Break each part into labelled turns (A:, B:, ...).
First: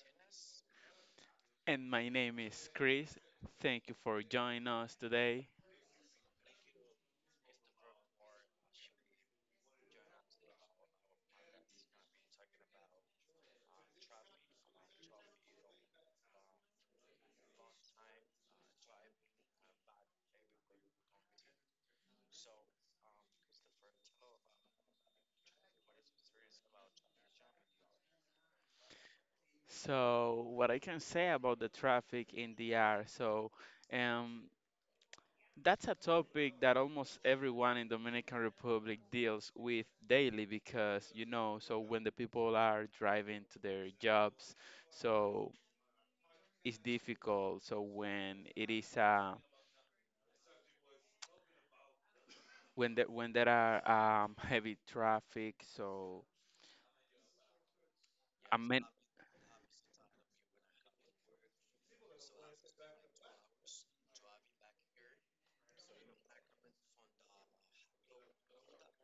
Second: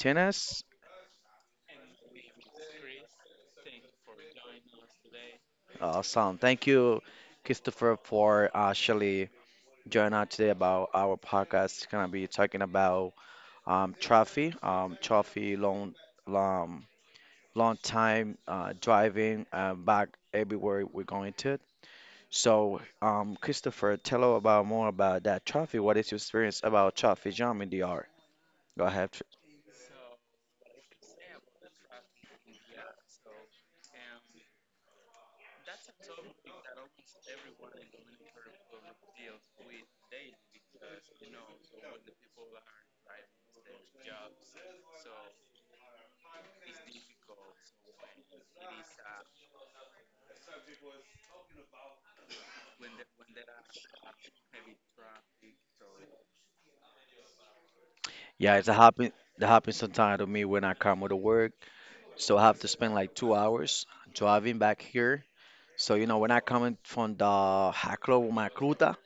A: Martinez.
B: And my name is Chris. Thank you for joining us today.
A: Thank you, Christopher, for actually joining us today about our podcast. Gonna be talking about traffic, traffic, long, long time driving back everywhere we're going to. So, Christopher, tell us about more about that traffic. What is your experience about traffic jam in the art? Go ahead.
B: So, what I can say about the traffic in DR, so um, that's a topic that almost everyone in Dominican Republic deals with daily because so when the people are driving to their jobs, so it's difficult. So when it is when there are heavy traffic, so
A: Yeah,
B: a,
A: it's a
B: ma-
A: happen. That happens sometimes to me when I come to work. So I have to spend like 2 hours driving back here. So when I coming from the Hacklo Macruta,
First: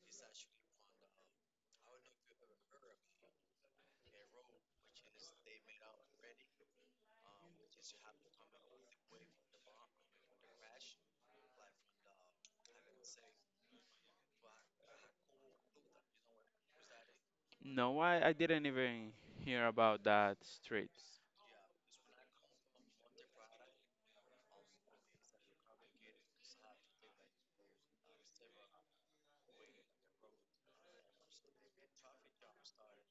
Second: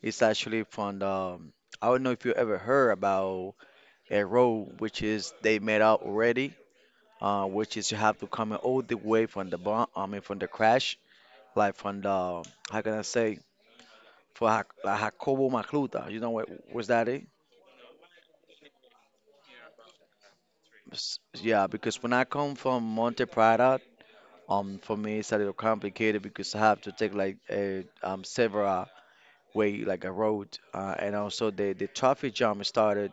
A: it's actually from the I don't know if you ever heard about a road which is they made out already, which is you have to come all the way from the bomb, I mean from the crash, like from the how can I say for Hac like Jacobo Macluta, you know what was that it?
B: no, I didn't even hear about that street.
A: Yeah, because when I come from Monte Prada. For me, it's a little complicated because I have to take like a several way like a road, and also the traffic jam started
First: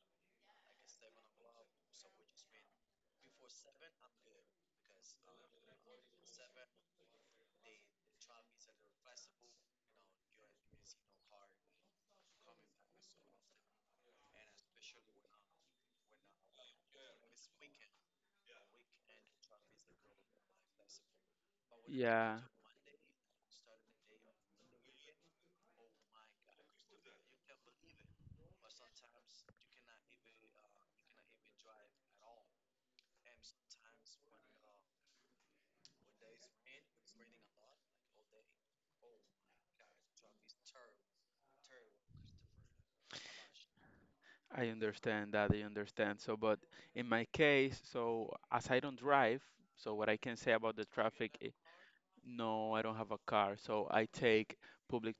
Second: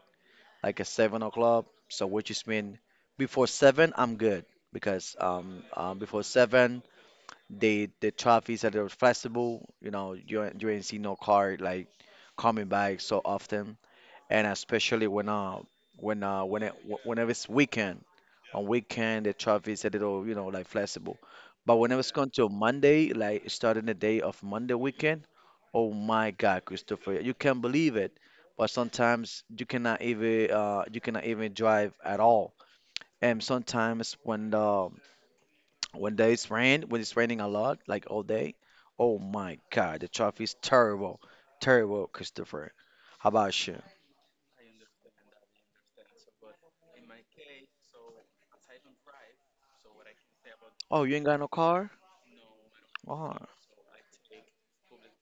A: like at 7 o'clock. So which is mean before 7 I'm good because before 7 the traffic is a little flexible. You know you ain't see no car like coming back so often, and especially when when it whenever it's weekend. On weekend the traffic is a little, you know, like flexible, but whenever it's come
B: Yeah,
A: to Monday, like starting the day of Monday weekend, oh my God, Christopher, you can't believe it, but sometimes you cannot even drive at all. And sometimes when there is rain, when it's raining a lot like all day, oh my God, the traffic is terrible, terrible, Christopher. How about you?
B: I understand that. I understand. So, but in my case, so as I don't drive, so what I can say about the
A: Oh, you ain't
B: traffic,
A: got no car.
B: no, I don't have a
A: Oh.
B: car. So I take public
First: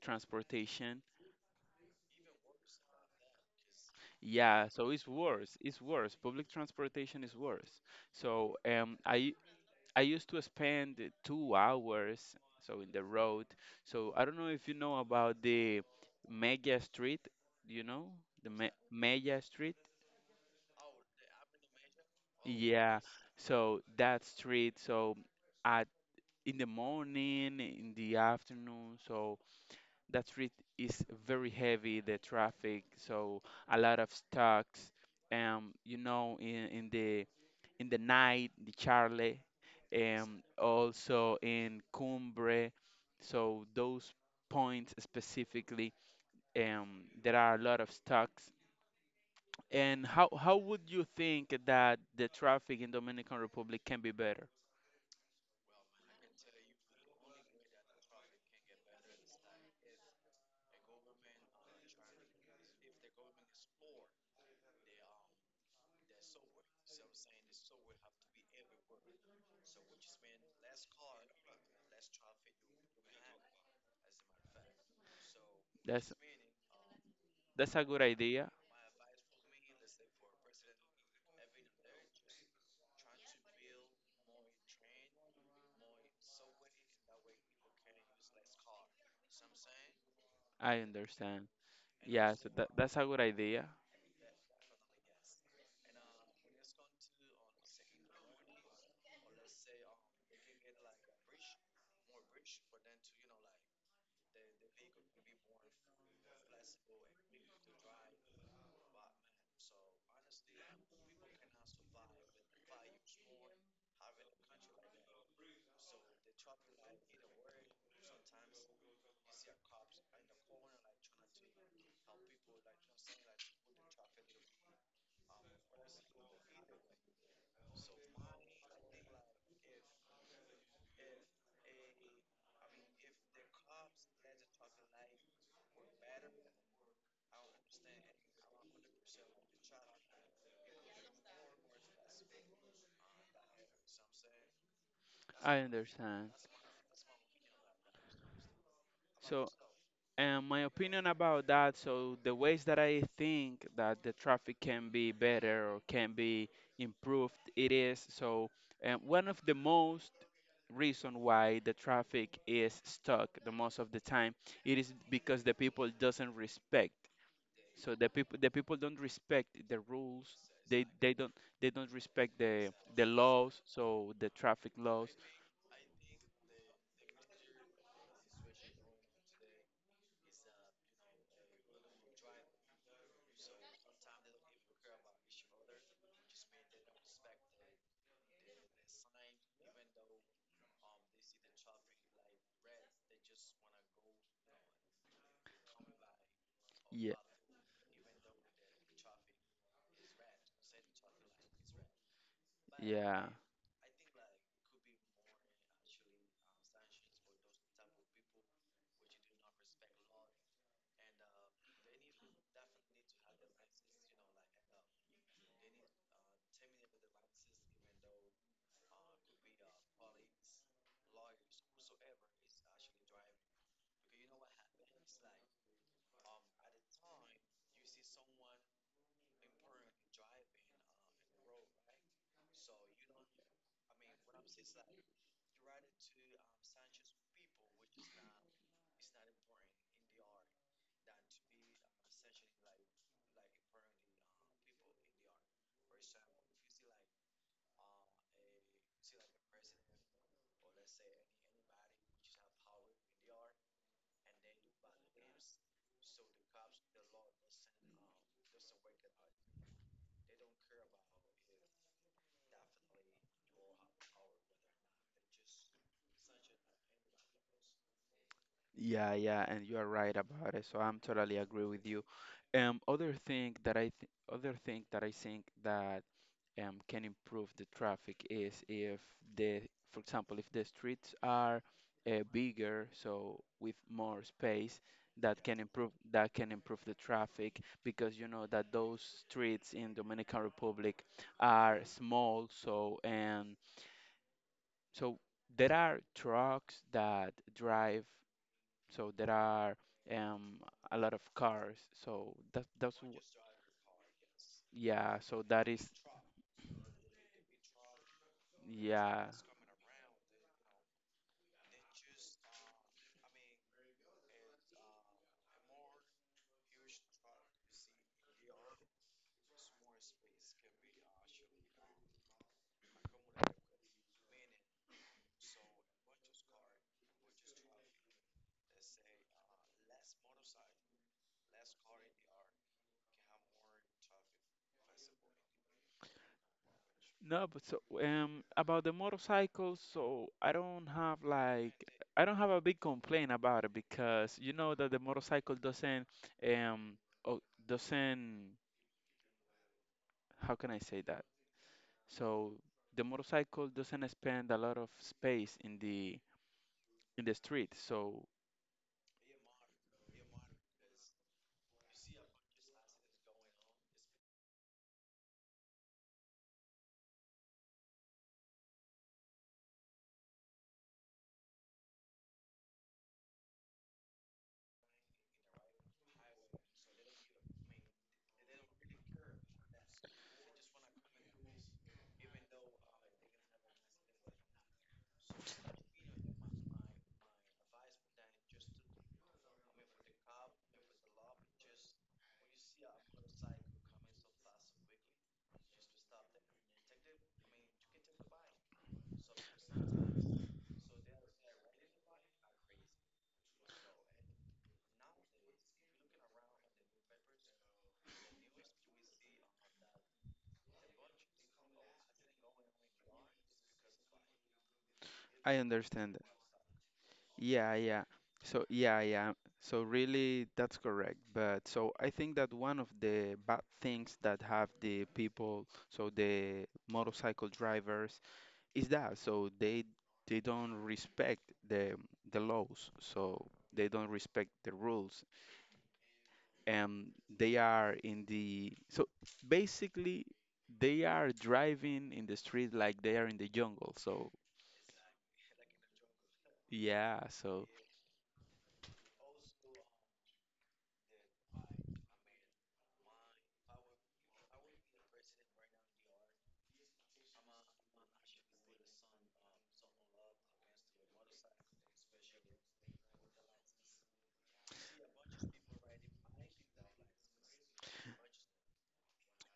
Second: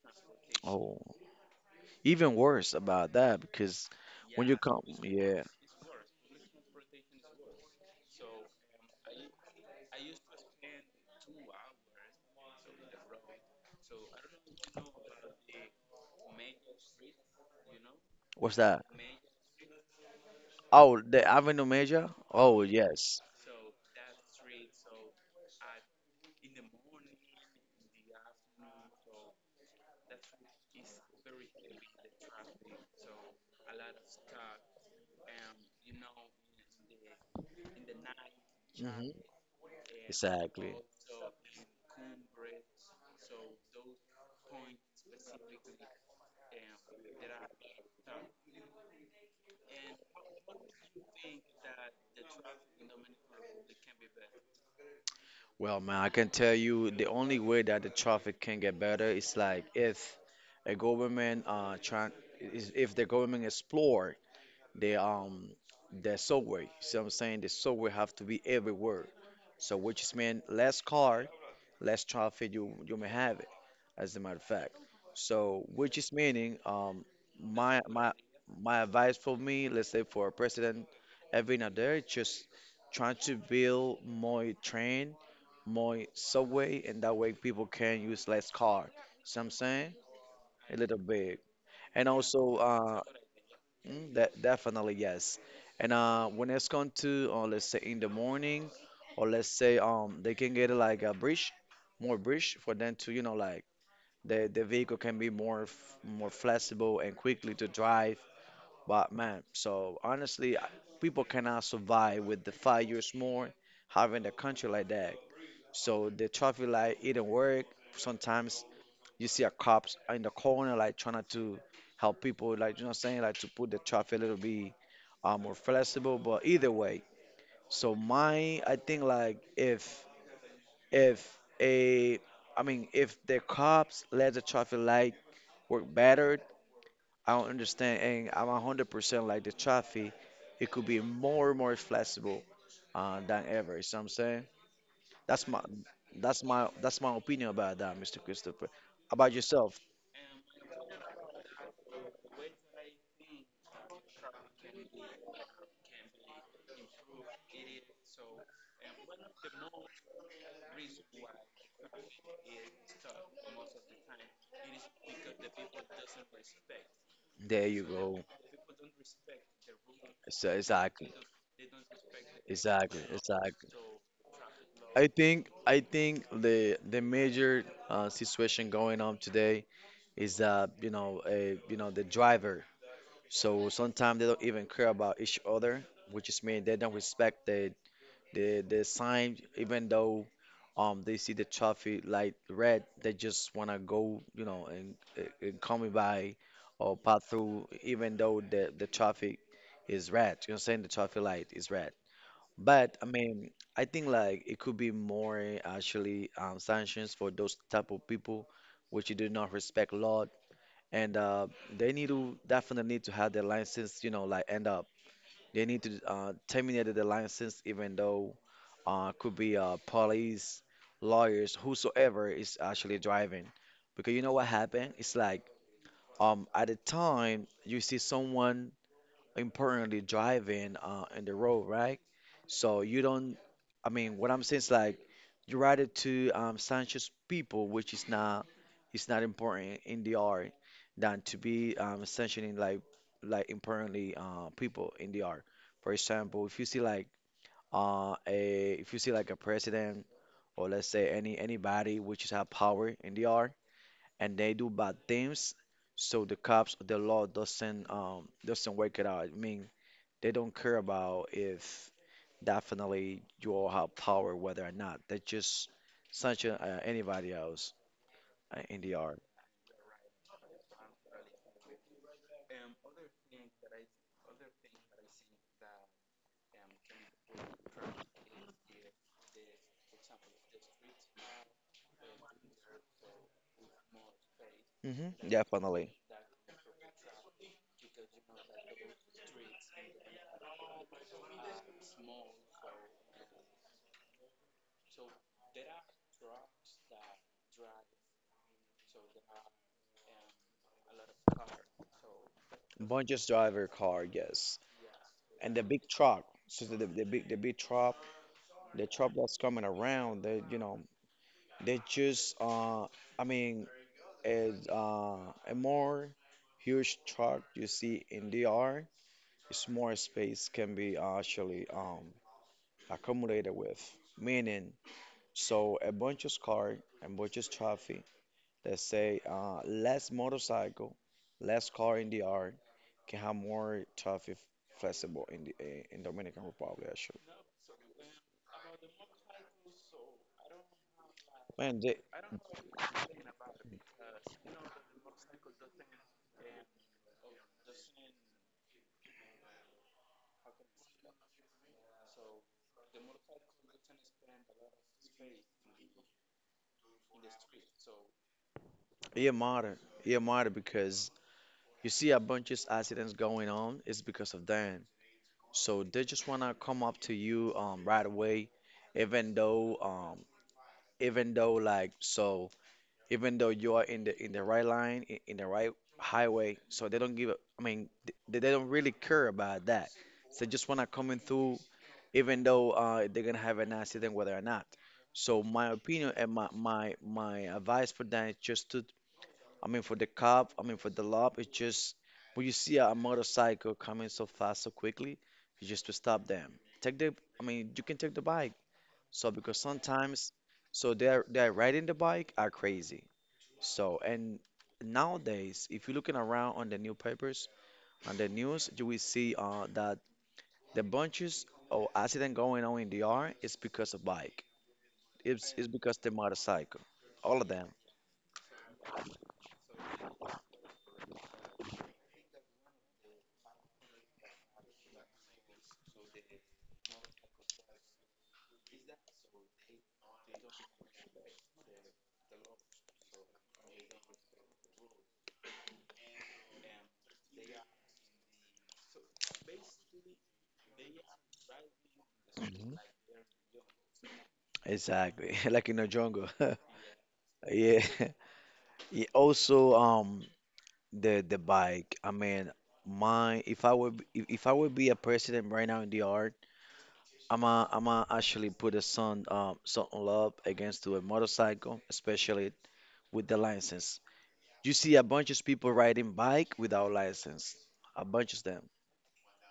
A: Oh.
B: transportation.
A: Even worse about that because when you
B: Yeah,
A: come,
B: so it's
A: yeah,
B: worse. It's worse. Public transportation is worse. So, I used to spend 2 hours so in the road. So I don't know if you know about the Mega Street. Do you know the
A: what's
B: Me
A: that?
B: Mega Street?
A: Oh, the Avenue Major? Oh,
B: Yeah.
A: yes.
B: So that street. So at in the morning, in the afternoon. So that street is very heavy. The traffic. So a lot of stocks. Um, you know, in in the in the night, the
A: Hmm.
B: Charlie, and
A: Exactly.
B: also in Cumbre. So those points specifically, there are a lot of stocks. And how would you think that the traffic in Dominican Republic can be better?
A: Well, man, I can tell you the only way that the traffic can get better is like if a government try is if the government explore the um the subway. See what I'm saying? The subway have to be everywhere. So which is mean less car, less traffic you may have it, as a matter of fact. So, which is
B: That's
A: meaning,
B: that's
A: my
B: a good
A: my
B: idea.
A: my advice for me, let's say for a president, every now there, just trying to build more train, more subway, and that way people can use less car. So I'm saying
B: I
A: a little bit,
B: understand.
A: and
B: Yeah, so
A: also
B: that's a good idea.
A: mm, definitely yes. And when it's going to, let's say in the morning, or let's say they can get like a bridge, more bridge for them to, you know, like the vehicle can be more more flexible and quickly to drive. But man, so honestly, people cannot survive with the 5 years more having a country like that. So the traffic light it not work. Sometimes you see a cops in the corner like trying to help people, like, you know, what I'm saying, like to put the traffic a little bit more flexible. But either way, so mine, I think like if a, I mean if the cops let the traffic light work better, I don't understand, and I'm 100% like the traffic, it could be more and more flexible than ever. You see what I'm saying? That's
B: I
A: my
B: understand.
A: that's my opinion about that, Mr. Christopher. About
B: So,
A: yourself?
B: and my opinion about that, so the ways that I think that the traffic can be better or can be improved, it is so, one of the most reason why the traffic is stuck the most of the time, it is because the people doesn't respect.
A: There you
B: So
A: go.
B: the people don't respect the rules.
A: So
B: They
A: exactly,
B: they don't they don't respect the laws.
A: exactly.
B: So the traffic laws.
A: I think the major situation going on today is that you know you know the driver. So sometimes they don't even care about each other, which is mean they don't respect the sign, even though they see the traffic light red, they just wanna go you know and come by or
B: Yeah,
A: pass through, even though the traffic is red. You know, what I'm saying, the traffic light is red. But I
B: yeah.
A: mean, I think like it could be more eh, actually sanctions for those type of people which do not respect law, and they need to definitely need to have their license, you know, like end up. They need to terminate the license, even though could be police, lawyers, whosoever is actually driving, because you know what happened? It's like at the time you see someone importantly driving in the road, right? So you don't, I mean, what I'm saying is like you ride it to Sanchez people, which is not, it's not important in the art than to be sanctioning like importantly people in the art. For example, if you see like if you see like a president, or let's say anybody which is have power in the art, and they do bad things, so the cops, the law doesn't work it out. I mean, they don't care about if definitely you all have power, whether or not. They're just such anybody else in the
B: Yeah,
A: art.
B: yeah, and you are right about it. So I'm totally agree with you. Other thing that I think that can improve the traffic is if the, for example, if the streets are bigger, so with more space,
A: Hmm, definitely.
B: that can improve the traffic because you know that those streets in Dominican Republic are small, so and so there are trucks that drive. So there are um, a lot of cars. So
A: Bungee's driver car, yes,
B: yeah. So
A: and
B: that
A: the
B: is,
A: big truck. So, the big truck, the truck
B: yeah.
A: that's coming around, they you know they just I mean is a more huge truck you see in DR. It's more space can be actually accommodated with. Meaning, so a bunch of car and bunch of traffic us say less motorcycle, less car in DR can have more traffic flexible in in Dominican Republic actually.
B: No, but so about the motorcycles, so
A: Man, they,
B: I don't have a big complaint about it because you know that the motorcycle doesn't um oh, doesn't how can I say that? So the motorcycle doesn't spend a lot of space in the street, so
A: it matter. It matter because you see a bunch of accidents going on. It's because of them. So they just wanna come up to you right away, even though um, even though like so even though you are in the right line in the right highway, so they don't give a, I mean they don't really care about that. So they just wanna come in through even though they're gonna have an accident whether or not. So my opinion and my advice for that is just to I mean, for the cop, I mean, for the law, it's just when you see a motorcycle coming so fast, so quickly, you just to stop them. Take the, I mean, you can take the bike. So because sometimes, so they're riding the bike are crazy. So and nowadays, if you're looking around on the newspapers, on the news, you will see that the bunches of accident going on in the yard is because of bike.
B: I
A: It's because the
B: understand.
A: motorcycle. All of them.
B: Yeah, yeah. So, yeah, yeah. So, really, that's correct. But so I think that one of the bad things that have the people, so the motorcycle drivers, is that so they don't respect the laws. So they don't respect the rules, and they are in the so basically they are driving in the street
A: Hmm.
B: like they are in the jungle. So,
A: Exactly, like in a jungle.
B: yeah, so.
A: Yeah, yeah, also, the bike. I mean, my if I would be a president right now in the art, I'm a actually put a son something love against to a motorcycle, especially with the license. You see a bunch of people riding bike without license, a bunch of them.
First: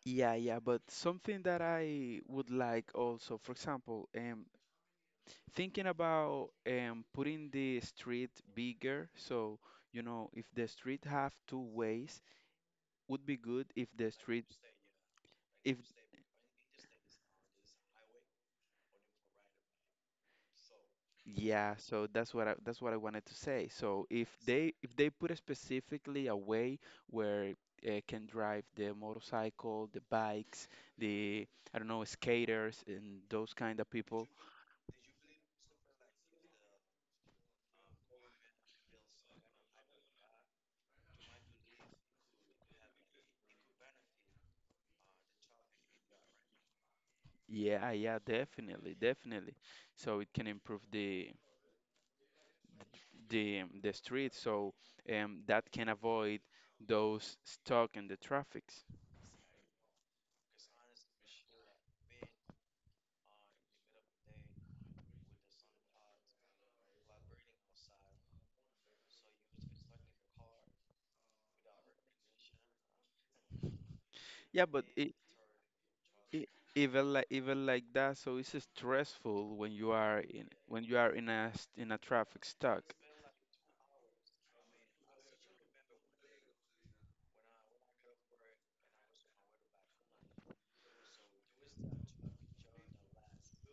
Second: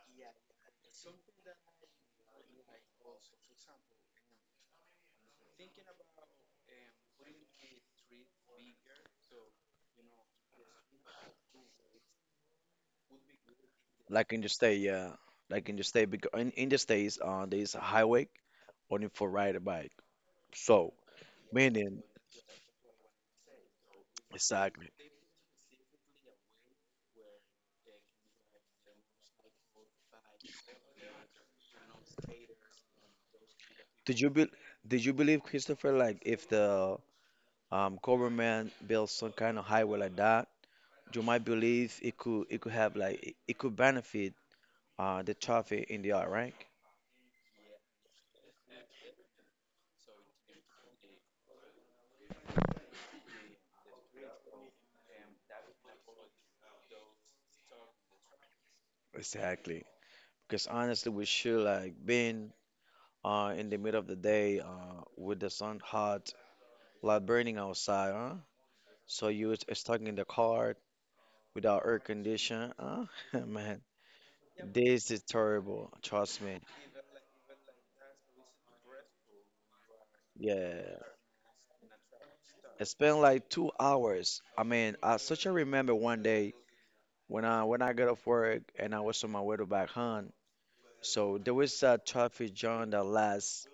B: Yeah, yeah, but something that I would like also, for example, thinking about putting the street bigger, so if the street have two ways, would be good if the
A: Like in
B: street,
A: the state, yeah, like in
B: if
A: the state because in the states, there's a highway only for ride a bike. So
B: yeah,
A: meaning
B: so that's what I wanted to say. So
A: exactly.
B: if they put specifically a way where can drive the motorcycle, the bikes, the, I don't know, skaters and those kind of
A: Did
B: people.
A: you be did you believe, Christopher, like if the government build some kind of highway like that, you might believe it could have like it could benefit the traffic in the art, right?
B: Yeah, yeah, definitely, definitely. So it can improve the street, so that can avoid those stuck in the traffics.
A: Exactly. Because honestly, we should like being in the middle of the day with the sun hot, like burning outside, huh? So you was stuck in the car without air condition, huh? Man,
B: Yeah, but
A: this
B: it,
A: is terrible. Trust
B: it
A: me.
B: even like that, so it's stressful when you are in
A: Yeah,
B: a in a traffic
A: I
B: stuck.
A: spent like 2 hours. I mean, I such a remember one day when I got off work and I was on my way to back home, so there was a traffic jam that lasts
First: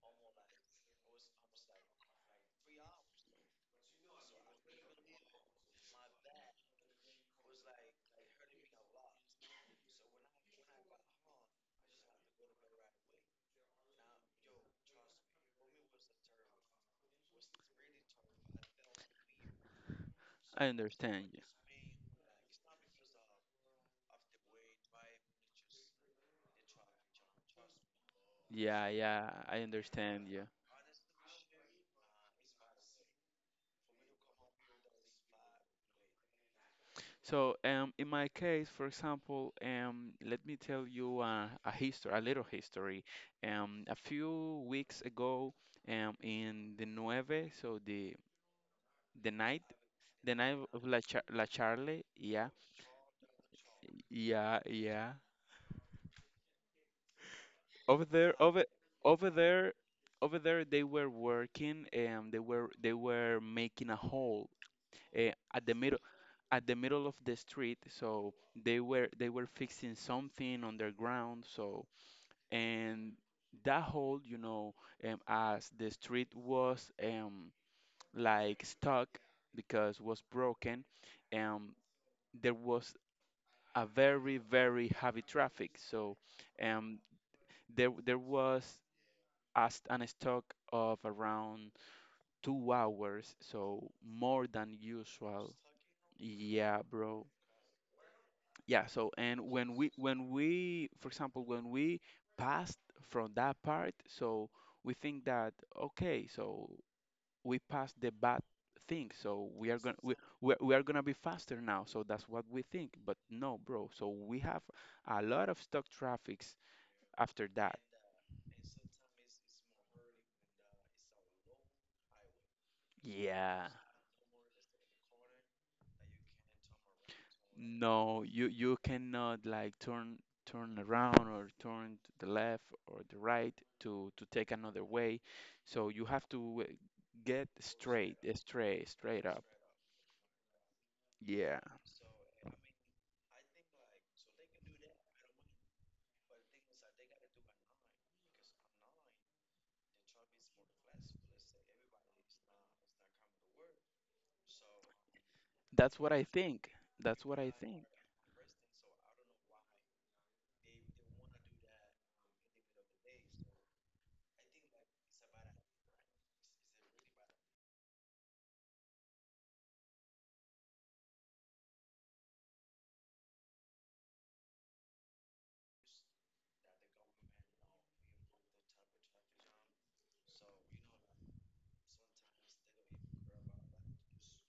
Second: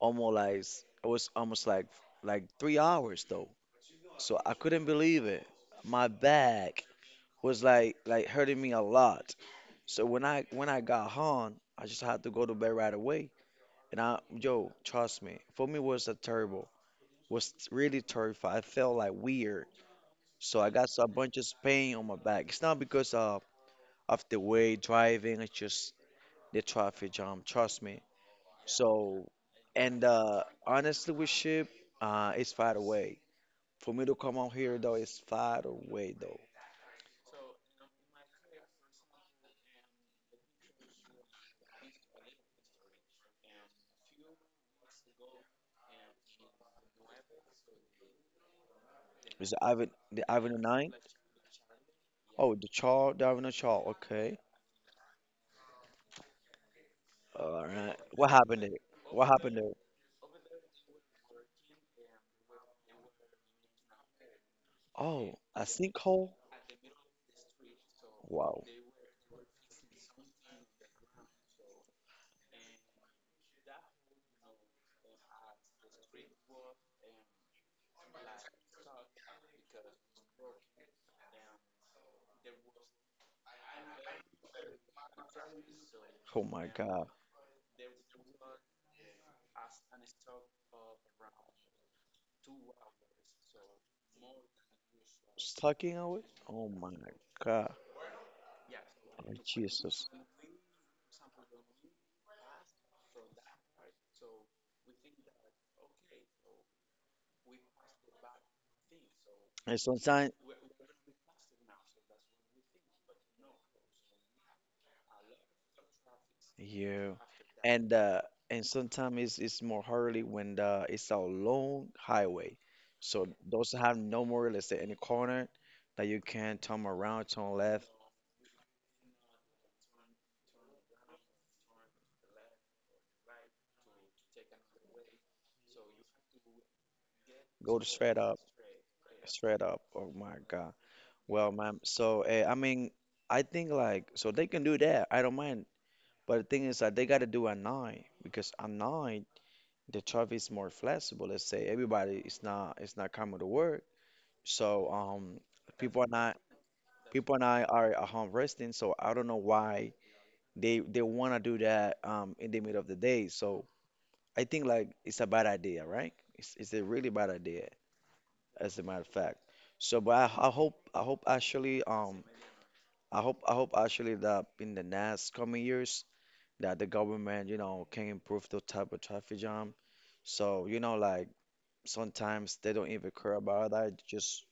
A: almost like it was almost like 3 hours though. So I couldn't believe it. My back was like hurting me a lot. So when I got home, I just had to go to bed right away. And I yo, trust me, for me was a terrible. Was really terrified. I felt like weird. So
B: I
A: I got a
B: understand
A: bunch
B: you.
A: of pain on my back. It's not because of the way driving. It's just the traffic jam. Trust me.
B: Yeah,
A: So,
B: yeah, I
A: and
B: understand you.
A: honestly, with ship, it's far away. For me to come out here though, it's far away though.
B: So, in my case, for example, let me tell you a history, a little history. A few weeks ago, in the Nueve, so the
A: Is
B: night,
A: The
B: the
A: Avenue
B: night of
A: Nine?
B: La Charle, yeah,
A: Oh, the Charles, the Avenue Charles. Okay.
B: yeah, yeah.
A: All right.
B: Over
A: What
B: there,
A: happened
B: over
A: there? What
B: over
A: happened there?
B: there, they were working. And they were making a hole
A: Oh, a
B: at the middle
A: sinkhole?
B: of the street, so
A: Wow.
B: they were fixing something underground, so and that hole, you know, as the street was like stuck because was broken, um there was a very very heavy traffic, so
A: Oh my
B: um
A: God.
B: there was as an stock of around 2 hours, so more than usual.
A: Stucking away? Oh
B: Yeah,
A: my
B: bro.
A: God.
B: Yeah, so
A: Oh,
B: and
A: Jesus.
B: when we for example, when we passed from that part, so we think that, okay, so we passed the bad thing, so
A: And sometimes
B: we are going to be faster now, so that's what we think. But no, bro, so we have a lot of stock traffics
A: yeah.
B: after that.
A: And uh and sometimes it's more hardly when the it's a long highway. So
B: Yeah.
A: those have no more, let's say, any corner that you can turn around, turn left,
B: No, you cannot like turn around or turn to the left or the right to take another way. So you have to get
A: go to straight
B: straight,
A: up,
B: straight, straight up.
A: straight up. Oh my God. Well,
B: Yeah.
A: ma'am, so I mean I think like so they can do that. I don't mind. But the thing is that they gotta do at night because at night the traffic is more flexible. Let's say everybody is not it's not coming to work. So
B: That's
A: people are
B: what I
A: not
B: think. That's
A: people
B: what
A: and
B: I
A: I
B: think.
A: are at home resting. So I don't know why they want to do that in the middle of the day. So I think like it's a bad idea, right? It's a really bad idea, as a matter of fact. So, but I hope actually I hope actually that in the next coming years that the government, you know, can improve the type of traffic jam. So, you know, like sometimes they don't even care about that, just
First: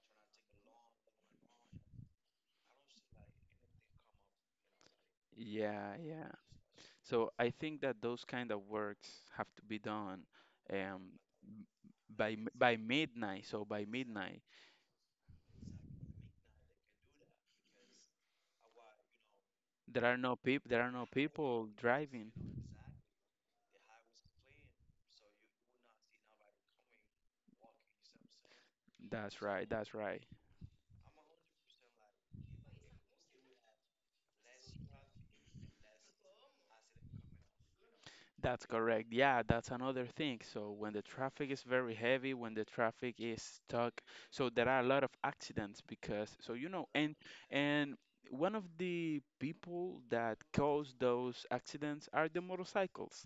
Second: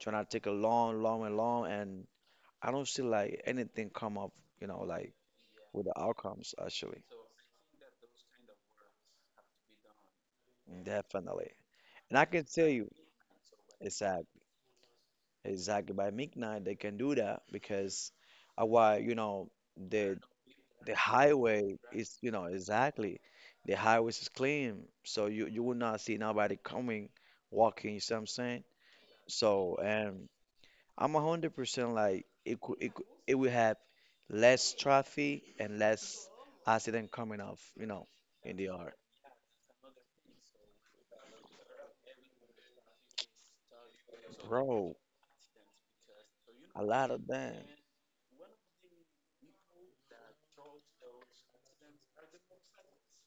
A: trying to take a long, long and long, and I don't see like anything come up, you know, like with
B: Yeah,
A: the
B: yeah.
A: outcomes actually.
B: So I think that those kind of works have to be done um
A: Definitely.
B: m-
A: And I can tell
B: by
A: you
B: midnight. So by
A: exactly,
B: midnight,
A: exactly by midnight they can do that because why, you know,
B: there are
A: the
B: no people
A: the highway is, you
B: driving.
A: know, exactly. The highways is clean, so you will not see nobody coming, walking, you see what I'm saying?
B: That's right,
A: So,
B: that's right.
A: and I'm 100% like it could, it will have less traffic and less accident coming off, you know, in
B: That's
A: the art.
B: correct. Yeah, that's another thing. So when the traffic is very heavy, when the traffic is stuck, so there are a
A: Bro,
B: lot of accidents because, so,
A: a lot of them.
B: and one of the people that cause those accidents are the motorcycles.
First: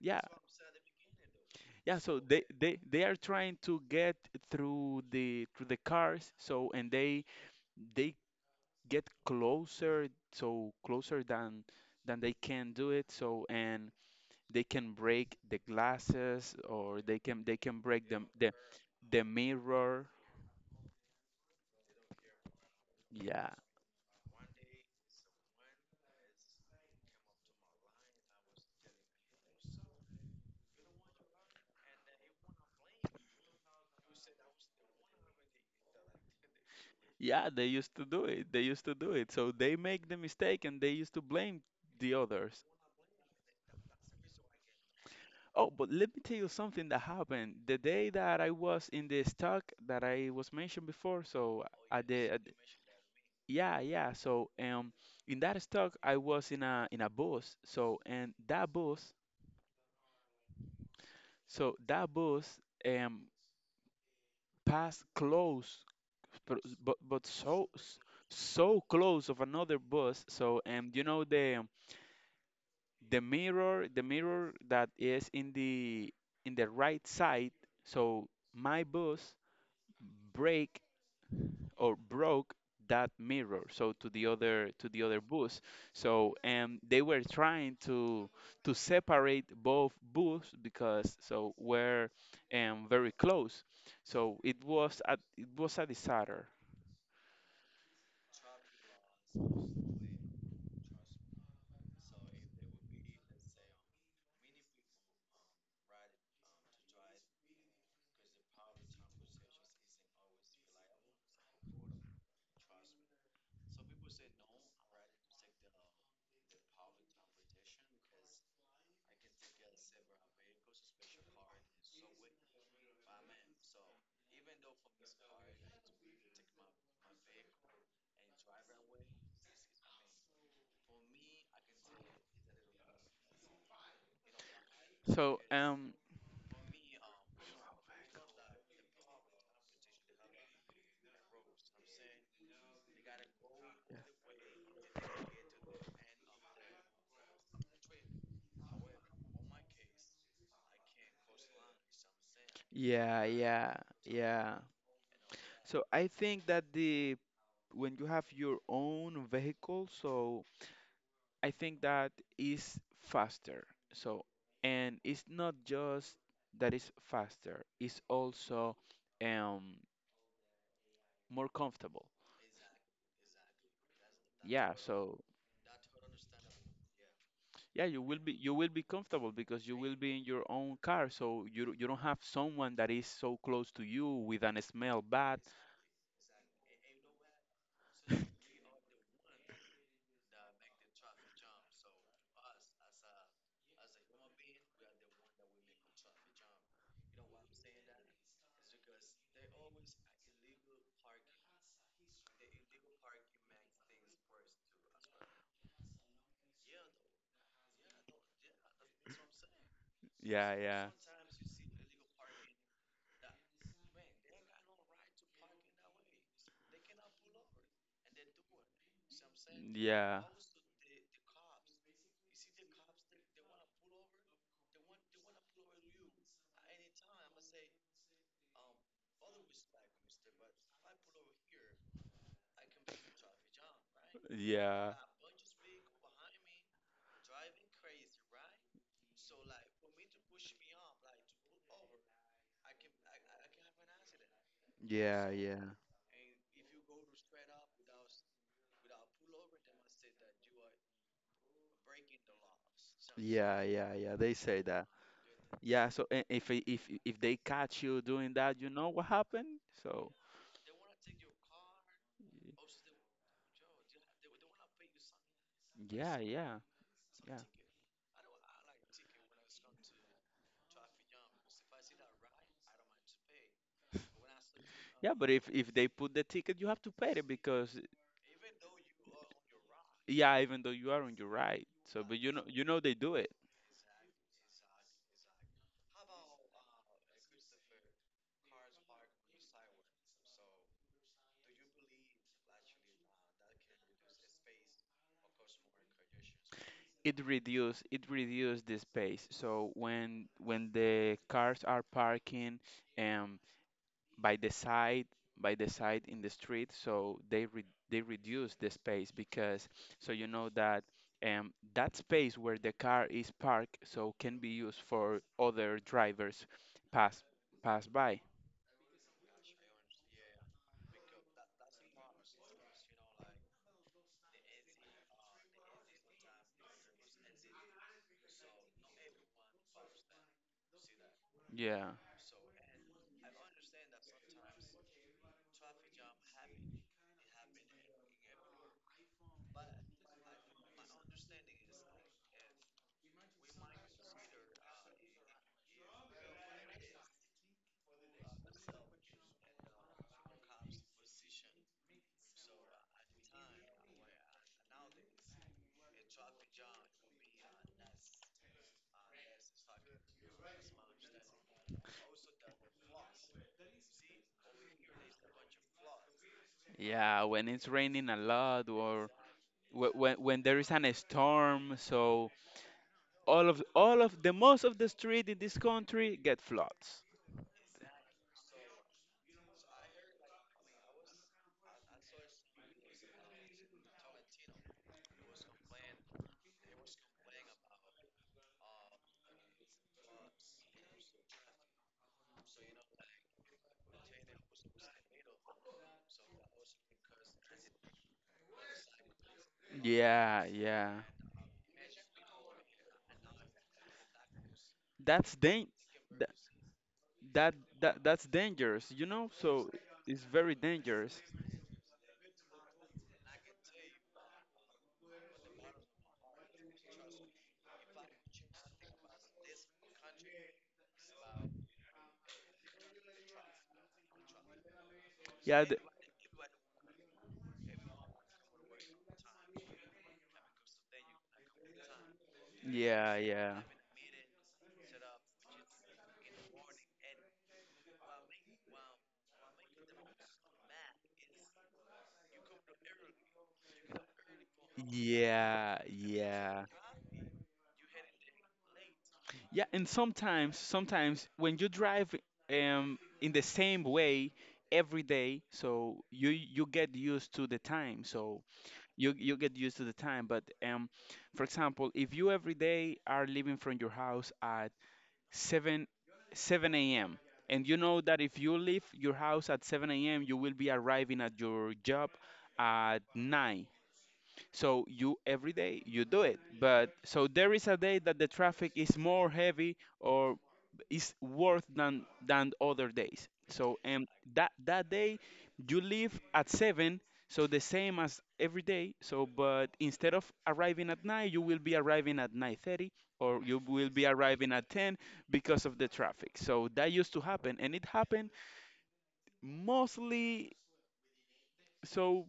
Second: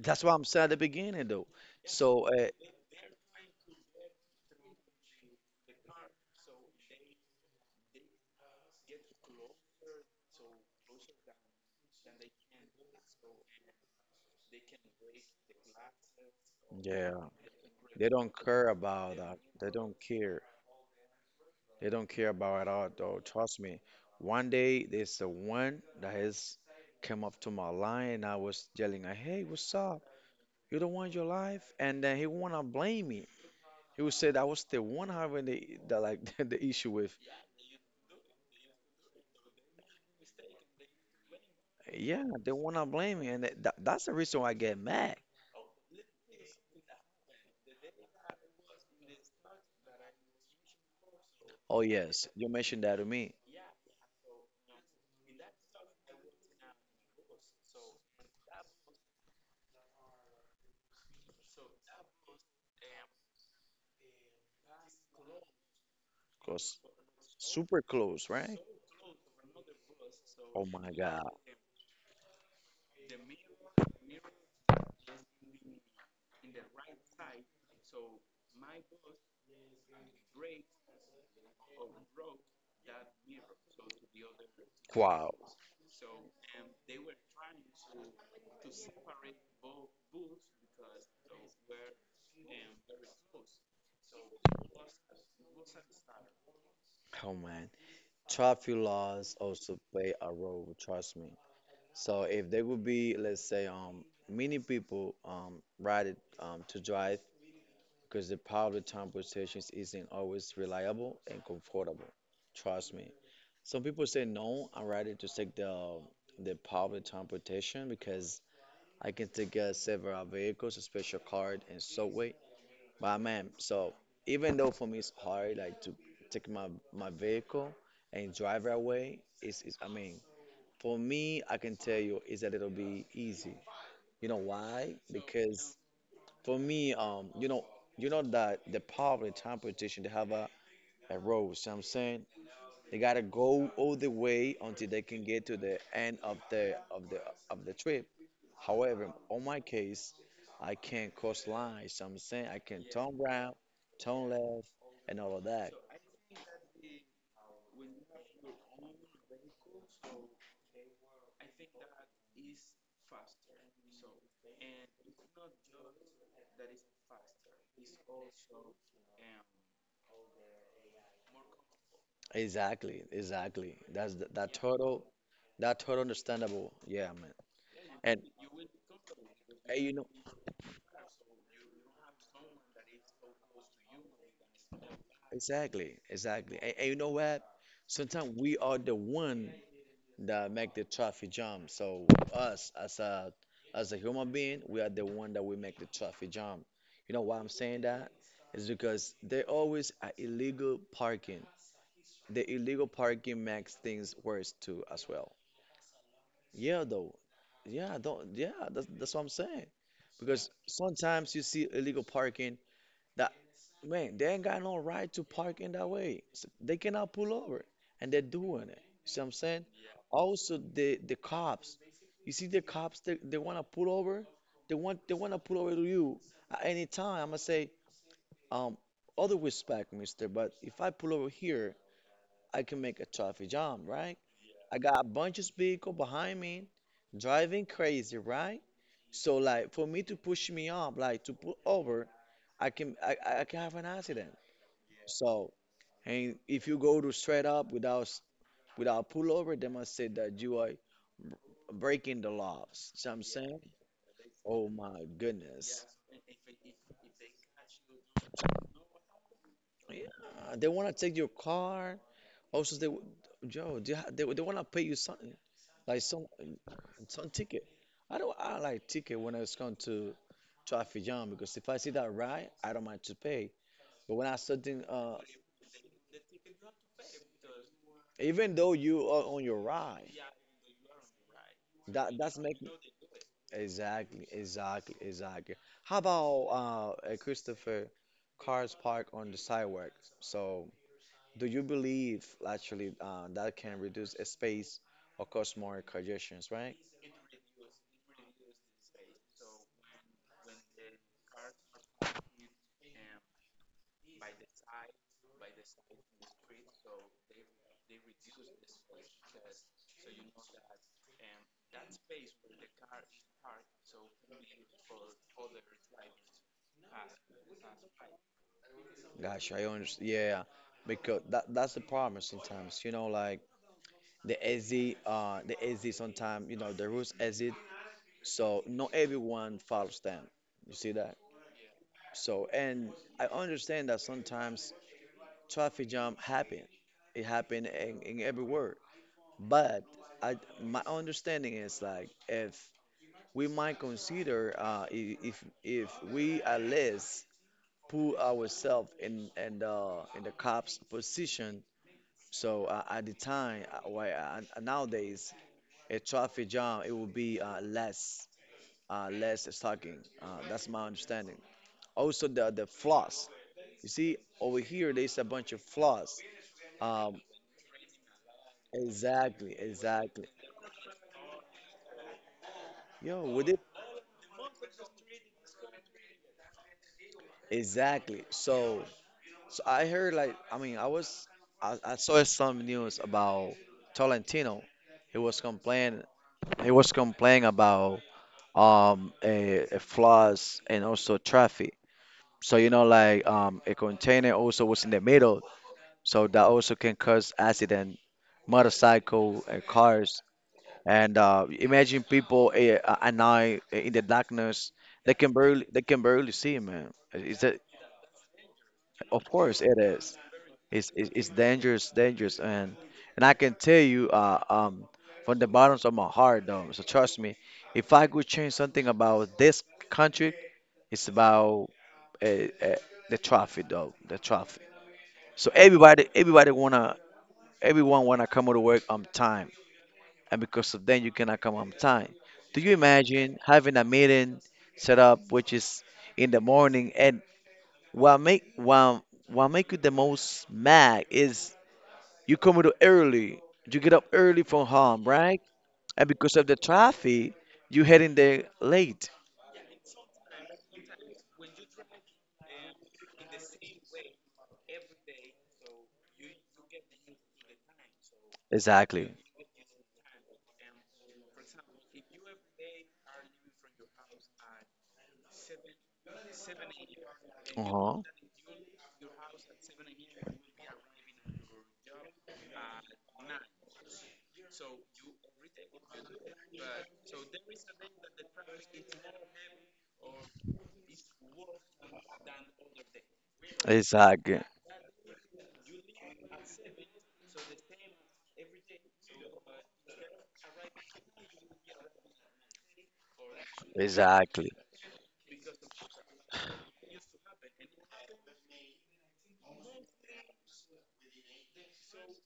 B: Yeah.
A: what I'm saying at the beginning though.
B: Yeah, so
A: So
B: they, they they are trying to get through the cars, so and they get closer, so closer than they can do it. So, and they can break the glasses or
A: yeah,
B: they can break
A: they don't care about
B: the
A: that. They don't
B: mirror.
A: care. They don't care about at all, though.
B: Yeah.
A: Trust me. One day, there's the one that has come up to my line, and I was yelling, like, "Hey, what's up? You don't want your life?" And then he wanna blame me. He would say that I was the one having the like the issue with.
B: Yeah, they used to do it. They used to do it. So they make the mistake and they used to blame the
A: Yeah, they
B: others.
A: wanna blame me, and that's the reason why I get mad.
B: Oh, but let me tell you something that happened the day that I was in the stock that I was mentioned before. So,
A: Oh yes,
B: at
A: you
B: the
A: mentioned that to me,
B: yeah, yeah. So, in that stock, I was in a bus. So and that bus um passed close,
A: cause
B: but so
A: super close, right?
B: so close of another bus. So
A: Oh my
B: and you know
A: God,
B: the mirror that is in the right side. So my bus break or broke that mirror. So to the other
A: wow.
B: bus. So and they were trying to separate both bus because so were very close. So it was a disaster.
A: Oh man, traffic laws also play a role. Trust me. So if there would be, let's say, many people ride it to drive, because the public transportation isn't always reliable and comfortable. Trust me. Some people say no, I'm ready to take the public transportation because I can take several vehicles, a special card and subway. But man, so even though for me it's hard like to take my vehicle and drive right away, it's I mean, for me I can tell you it's a little bit easy, you know why?
B: So,
A: Because for me, you know that the public transportation, they have a road. So I'm saying they gotta go all the way until they can get to the end of the trip. However, on my case, I can't cross lines. So I'm saying I can turn
B: yeah,
A: right,
B: yeah,
A: turn
B: yeah.
A: left, and all of that.
B: So I think that the when you have your own vehicle, so I think that is faster. So, and it's not just that it's faster, it's also um more comfortable.
A: Exactly, exactly. That's the, that
B: Yeah,
A: total,
B: so,
A: that total understandable. Yeah, man.
B: yeah,
A: And,
B: you will be comfortable because you
A: and
B: will
A: you know.
B: be in your own car, so you don't have someone that is so close to you with an smell bad.
A: Exactly, exactly. And you know what? Sometimes we are the one that make the traffic jump. So us as a human being, we are the one that we make the traffic jump. You know why I'm saying that? Is because they always are illegal parking. The illegal parking makes things worse too as well. Yeah, though. Yeah, don't. Yeah, that's what I'm saying.
B: Yeah,
A: Because
B: yeah.
A: sometimes you see illegal parking. Man, they ain't got no right to park in that way. They cannot pull over, and they're doing it. You see what I'm saying?
B: Yeah.
A: Also, the cops. You see the cops? They wanna pull over. They wanna pull over to you at any time. I'ma say, um, other respect, mister, but if I pull over here, I can make a traffic jam, right? I
B: Yeah.
A: got a bunch of vehicle behind me, driving crazy, right? So like for me to push me up, like to pull over, I can have an accident.
B: Yeah,
A: So,
B: yeah.
A: and if you go to straight up without pullover, they must say that you are breaking the laws. See what I'm
B: Yeah,
A: saying?
B: yeah, yeah. They say
A: Oh
B: that.
A: my
B: Yeah,
A: goodness.
B: so, if they catch you doing that, you know what happened? So,
A: Yeah, they want to take your car. Also, Joe, they want to pay you something, like
B: yeah,
A: some
B: yeah.
A: some
B: Yeah.
A: ticket. I don't I like ticket when it's come to traffic jam because if I see that ride, I don't mind to pay. But when I certain,
B: Yeah, but if they put the ticket, you have to pay it because,
A: even though you are on your ride,
B: yeah, even though you are on your right. So,
A: that
B: but
A: that's
B: you
A: make me.
B: know they do it.
A: Exactly, exactly, exactly. How about Christopher, cars parked on the sidewalk? So, do you believe actually that can reduce a space or cause more congestions, right?
B: It reduce the space. So when the cars are parking um by the side in the street, so they reduce the space because so you know that that space where the car is parked so can be used for other drivers pass pass by.
A: Gosh, I understand. Yeah, because that's the problem sometimes. You know, like the exit sometimes, you know, the rules exit. So not everyone follows them. You see that?
B: Yeah.
A: So, and I understand that sometimes traffic jam happened. It happened in every word. But I, my understanding is like if we might consider if we at least put ourselves in the cops position. So at the time, why nowadays a traffic jam it will be less stalking. That's my understanding. Also the flaws. You see over here there's a bunch of flaws.
B: Yeah,
A: Um,
B: when it's raining a lot or
A: Exactly, exactly.
B: when there is an storm, so
A: Yo, with it?
B: all of the most of the street in this country get floods.
A: Exactly. So, I heard like, I mean, I saw some news about Tolentino. He was complaining. He was complaining about a flaws and also traffic. So you know like a container also was in the middle, so that also can cause accident, motorcycle and cars.
B: Yeah, yeah.
A: And imagine people, and I, in the darkness. They
B: That's
A: can barely they can
B: that,
A: barely see, man. Is
B: that
A: that?
B: that's dangerous, you
A: Of
B: know?
A: course
B: So
A: it is.
B: it's very
A: It's it's,
B: dangerous.
A: it's dangerous, dangerous, and I can tell you, from the bottoms of my heart, though. So trust me, if I could change something about this country, it's about uh, uh, the traffic, though. The traffic. So
B: Yeah,
A: everybody everybody wanna everyone wanna come to work on time, and because of then you cannot come on time. Do you
B: yeah,
A: imagine
B: yeah.
A: having a meeting set up which is in the morning, and what make what, what make you the most mad is you come to early, you get up early from home, right?
B: Yeah,
A: And because of the
B: yeah.
A: traffic, you heading there late.
B: Yeah, and sometimes when you drive in the same way every day, so you get used to the time. So
A: Exactly.
B: you get used to the time but, for example, if you every day are leaving from your house at 7 7 a.m, and you know
A: Uh-huh.
B: that if you leave your house at 7 a.m, you will be arriving at your job at 9, so you every day you do it, but so there is a day that the traffic is more heavy or is worse than other days. So and
A: Exactly.
B: that day you leave at 7, so the same as every day. So but instead of arriving at 9, you will be arriving at 9:30 or you will be arriving
A: Exactly.
B: at 10 because of the traffic. So that used to happen, and it happened mostly, so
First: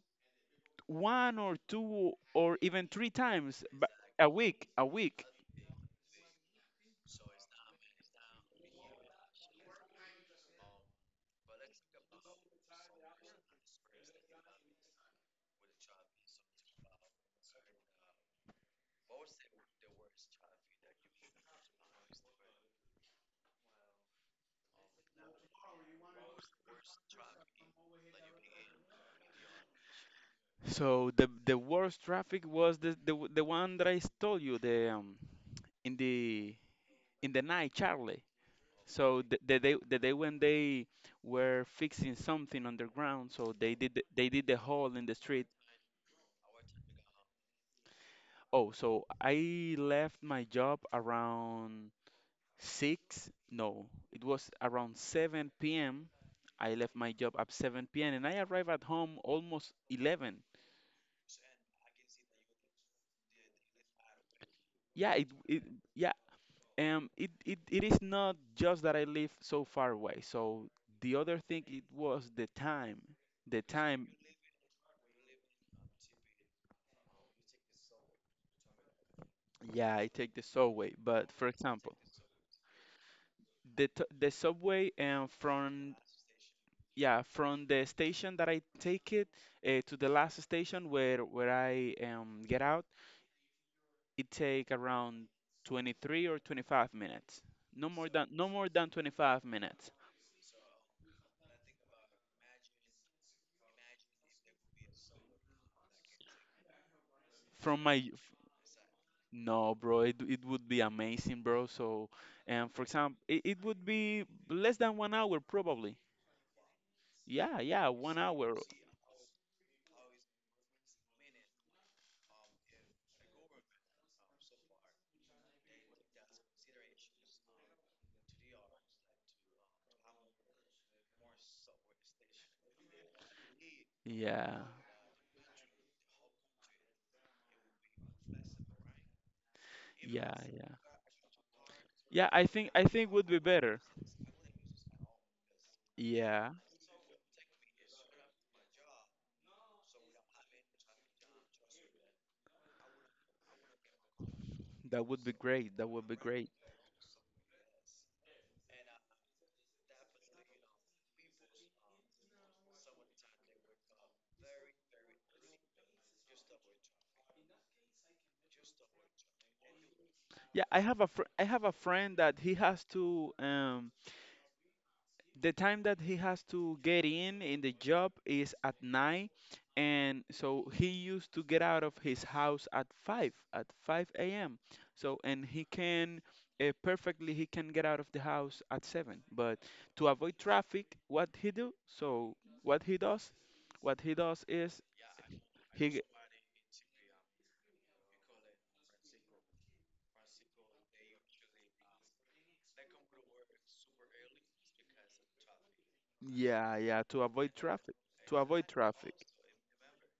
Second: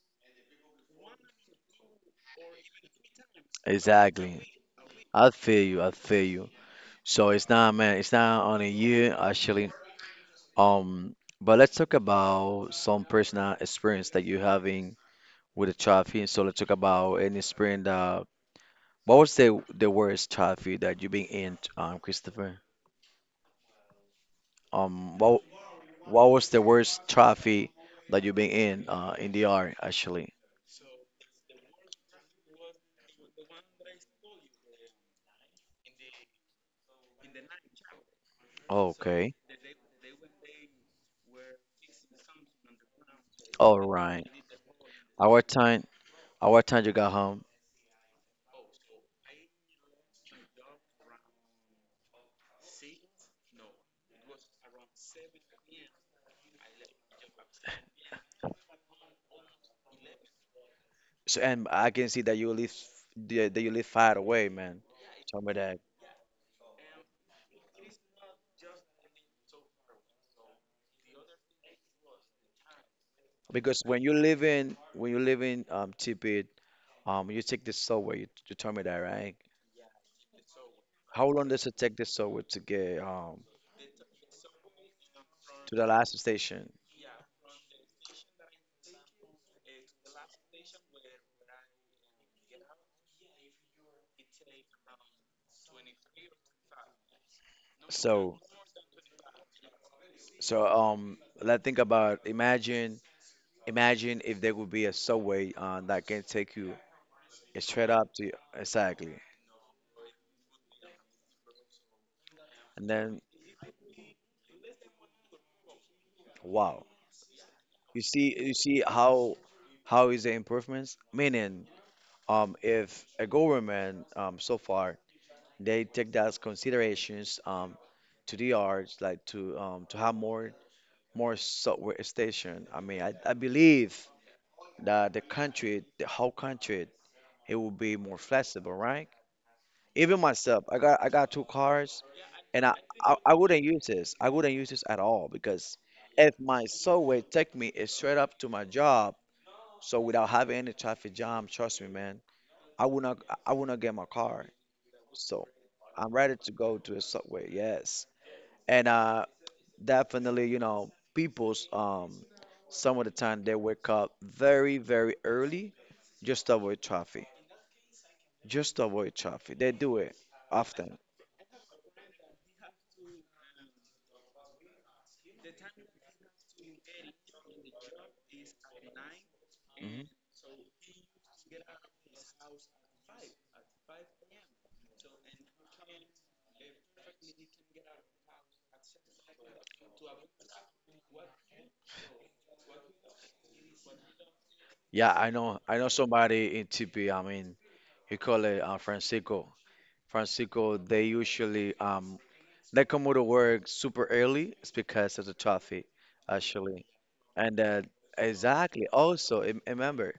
B: one or two or even three times a
A: Exactly.
B: week a week
A: I feel you. I feel you. So it's not, man. It's not on a year. Actually, But let's talk about some personal experience that you're having with the child feed. So let's talk about any experience that, what was the worst child feed that you've been in, Christopher? Um, what what was the worst child feed that you've been in the R actually?
B: So the worst traffic was the one that I told you, the in the night, Charlie. So
A: Okay,
B: the day when they were fixing something underground, so
A: all right.
B: they did the hole in the
A: Our
B: street.
A: time, our time you got home.
B: Oh, so I left my job around 6. No, it was around 7 p.m. I left my job at 7 p.m. and I arrived at home almost 11.
A: So, and I can see that you live that you live far away, man.
B: Yeah, it,
A: Tell me
B: it
A: that,
B: yeah, it is not just that I live so far away. So the other thing, it was the time, the
A: because when
B: time.
A: you live in Tibet. You take this subway. You told me that, right?
B: Yeah, I take the subway,
A: How
B: but
A: long
B: for
A: does it take
B: example,
A: this subway to get
B: the subway, and
A: to the
B: from,
A: last station?
B: yeah, from the station that I take it, to the last station, where I get out, it take around 23 or 25 minutes. No more than
A: So,
B: no more than 25 minutes.
A: so, let's think about, imagine, if there would be a subway that can take you
B: from
A: straight
B: my
A: up
B: f-
A: to, exactly,
B: no, bro, it would be amazing, bro. So and for
A: and
B: example,
A: then
B: it would be less than one hour, probably.
A: wow,
B: Yeah, yeah,
A: you
B: one
A: see,
B: hour.
A: how is the improvements? Meaning, if a government, so far they take that considerations, to the arts, like to have more software station. I mean, I believe
B: Yeah.
A: that the country, the whole country, it will be more flexible, right? Even
B: Yeah,
A: myself,
B: yeah.
A: I got two cars,
B: Yeah, I
A: and
B: think I think would
A: I
B: be
A: wouldn't
B: better.
A: use this. I wouldn't use this at all, because if
B: Yeah,
A: my subway take me straight up to my job, so without having any traffic jam, trust me, man, I would not I would not get my car.
B: that would be
A: So
B: great. That would
A: I'm
B: be
A: ready
B: great.
A: to go to the subway. Yes, and definitely, you know, people's, some of the time they wake up very, very early just to avoid traffic. Just to avoid traffic. They do it
B: Yeah, I have
A: often.
B: a friend that he has to, the time that he has to get in the job is at 9,
A: Hmm.
B: and so he used to get out of his house, at 5 a.m. So and he can perfectly he can get out of the house at 7. But to avoid traffic, what he do? So what he does? What he does is
A: Yeah, I know
B: he.
A: somebody in TP, I mean, he call it Francisco. Francisco, they usually, they come to work super early. It's because of the traffic,
B: Yeah,
A: actually.
B: yeah, to avoid
A: And
B: traffic. To avoid
A: exactly.
B: traffic.
A: Also, remember,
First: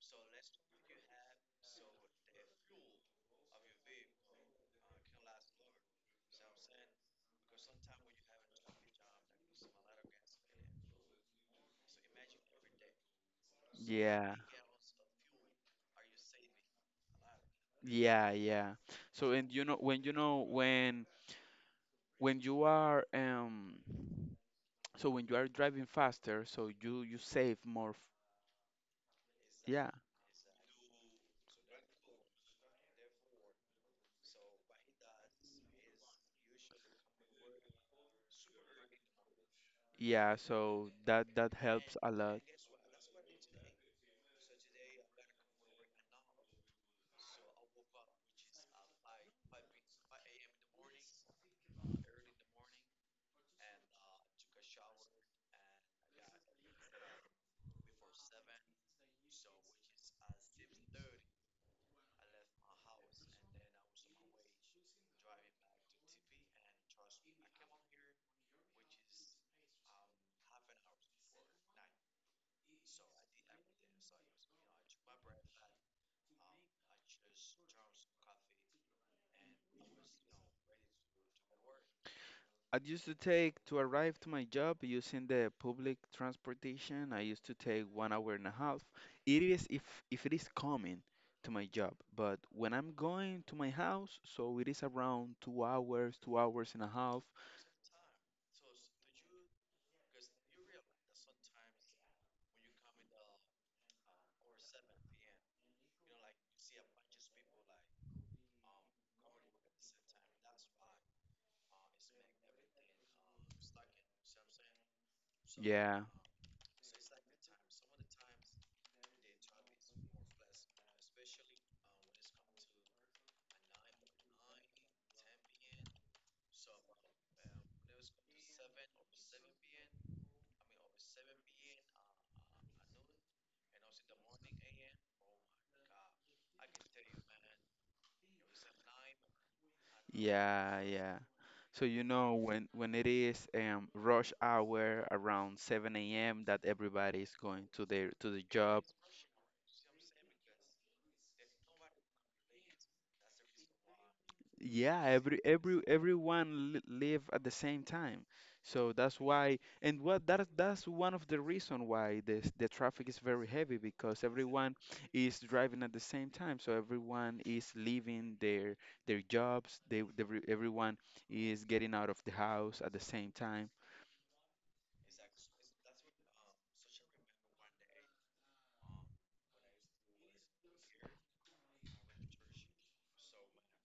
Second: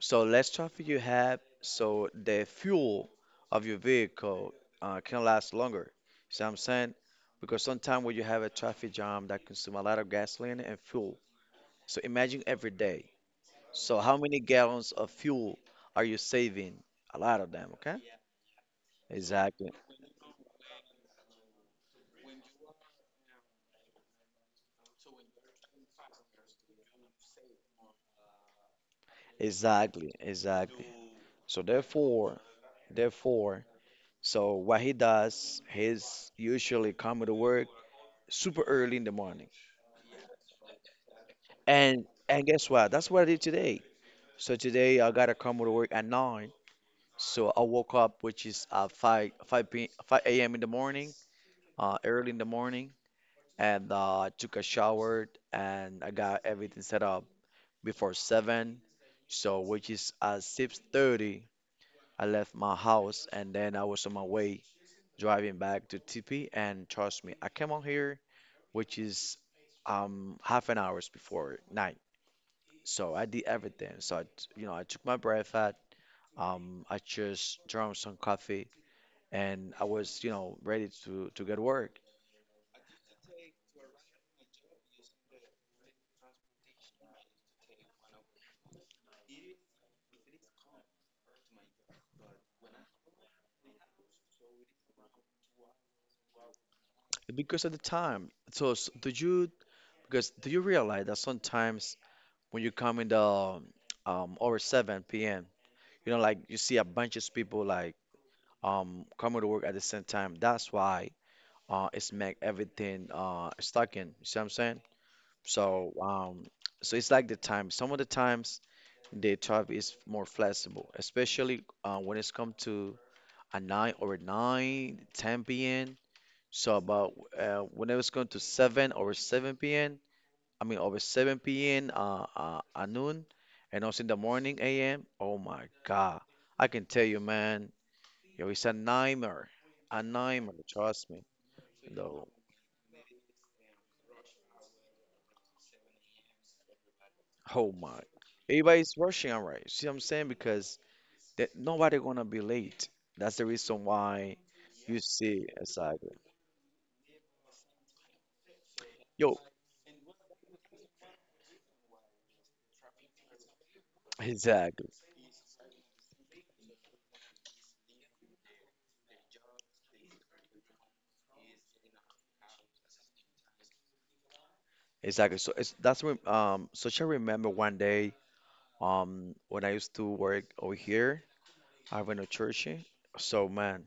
A: so let's start with, you have, so the fuel of your vehicle can last longer. See what I'm saying? Because sometimes when you have a traffic jam that consume a lot of gasoline and fuel. So imagine every day. So how
B: Yeah.
A: many gallons of fuel are you saving? A lot of them, okay?
B: Yeah, yeah. So and you
A: Exactly.
B: know, when you are, so when you are driving faster, so you save more. Yeah,
A: Exactly. Exactly. So therefore, so what he does, he's usually coming to work super early in the morning.
B: yeah. So that helps
A: And
B: a lot.
A: and guess what? That's what I did today. So today I gotta come to work at nine. So I woke up, which is five five p 5 a.m. in the morning, early in the morning, and I took a shower and I got everything set up before seven. So which is at 6:30, I left my house and then I was on my way driving back to TP. And trust me, I came on here, which is half an hours before nine. So I did everything. So I, t- you know, I took my breakfast. I just drank some coffee and I was ready to get work.
B: I used to take to arrive to my job using the public transportation. I used to take one hour and a half. It is if it is coming to my job, but when I'm going to my house, so it is around 2 hours, 2 hours and a half.
A: Because at the time, so, s do you because do you realize that sometimes when you come in the over 7 p.m., like you see a bunch of people like coming to work at the same time. That's why it's make everything stuck in. You see what I'm saying? So
B: Yeah,
A: um so it's like the time. Some of the times the job is more flexible, especially when it's come to at 9 or 9:10 p.m. So about when it was going to seven or 7 p.m. I mean over 7 p.m. At noon, and also in the morning a.m. Oh my God, I can tell you, man, yo, it's a nightmare, a nightmare.
B: yeah,
A: Trust
B: yeah.
A: me,
B: So you
A: though.
B: know when it is, rush hour, around 7 a.m., that everybody is going
A: Oh
B: to
A: my,
B: the job.
A: everybody's rushing, all right. See what I'm saying? Because that nobody gonna be late. That's the reason why you
B: Yeah,
A: see exactly.
B: everyone li live at the same time. So that's
A: Yo,
B: why. And what that that's one of the reason why this the traffic is very heavy, because everyone
A: exactly.
B: is driving at the same time. So everyone is leaving their jobs. They Everyone is getting out of the house at the same time
A: Exactly. So it's that's when so I remember one day when I used to work over here, I went to church. So man,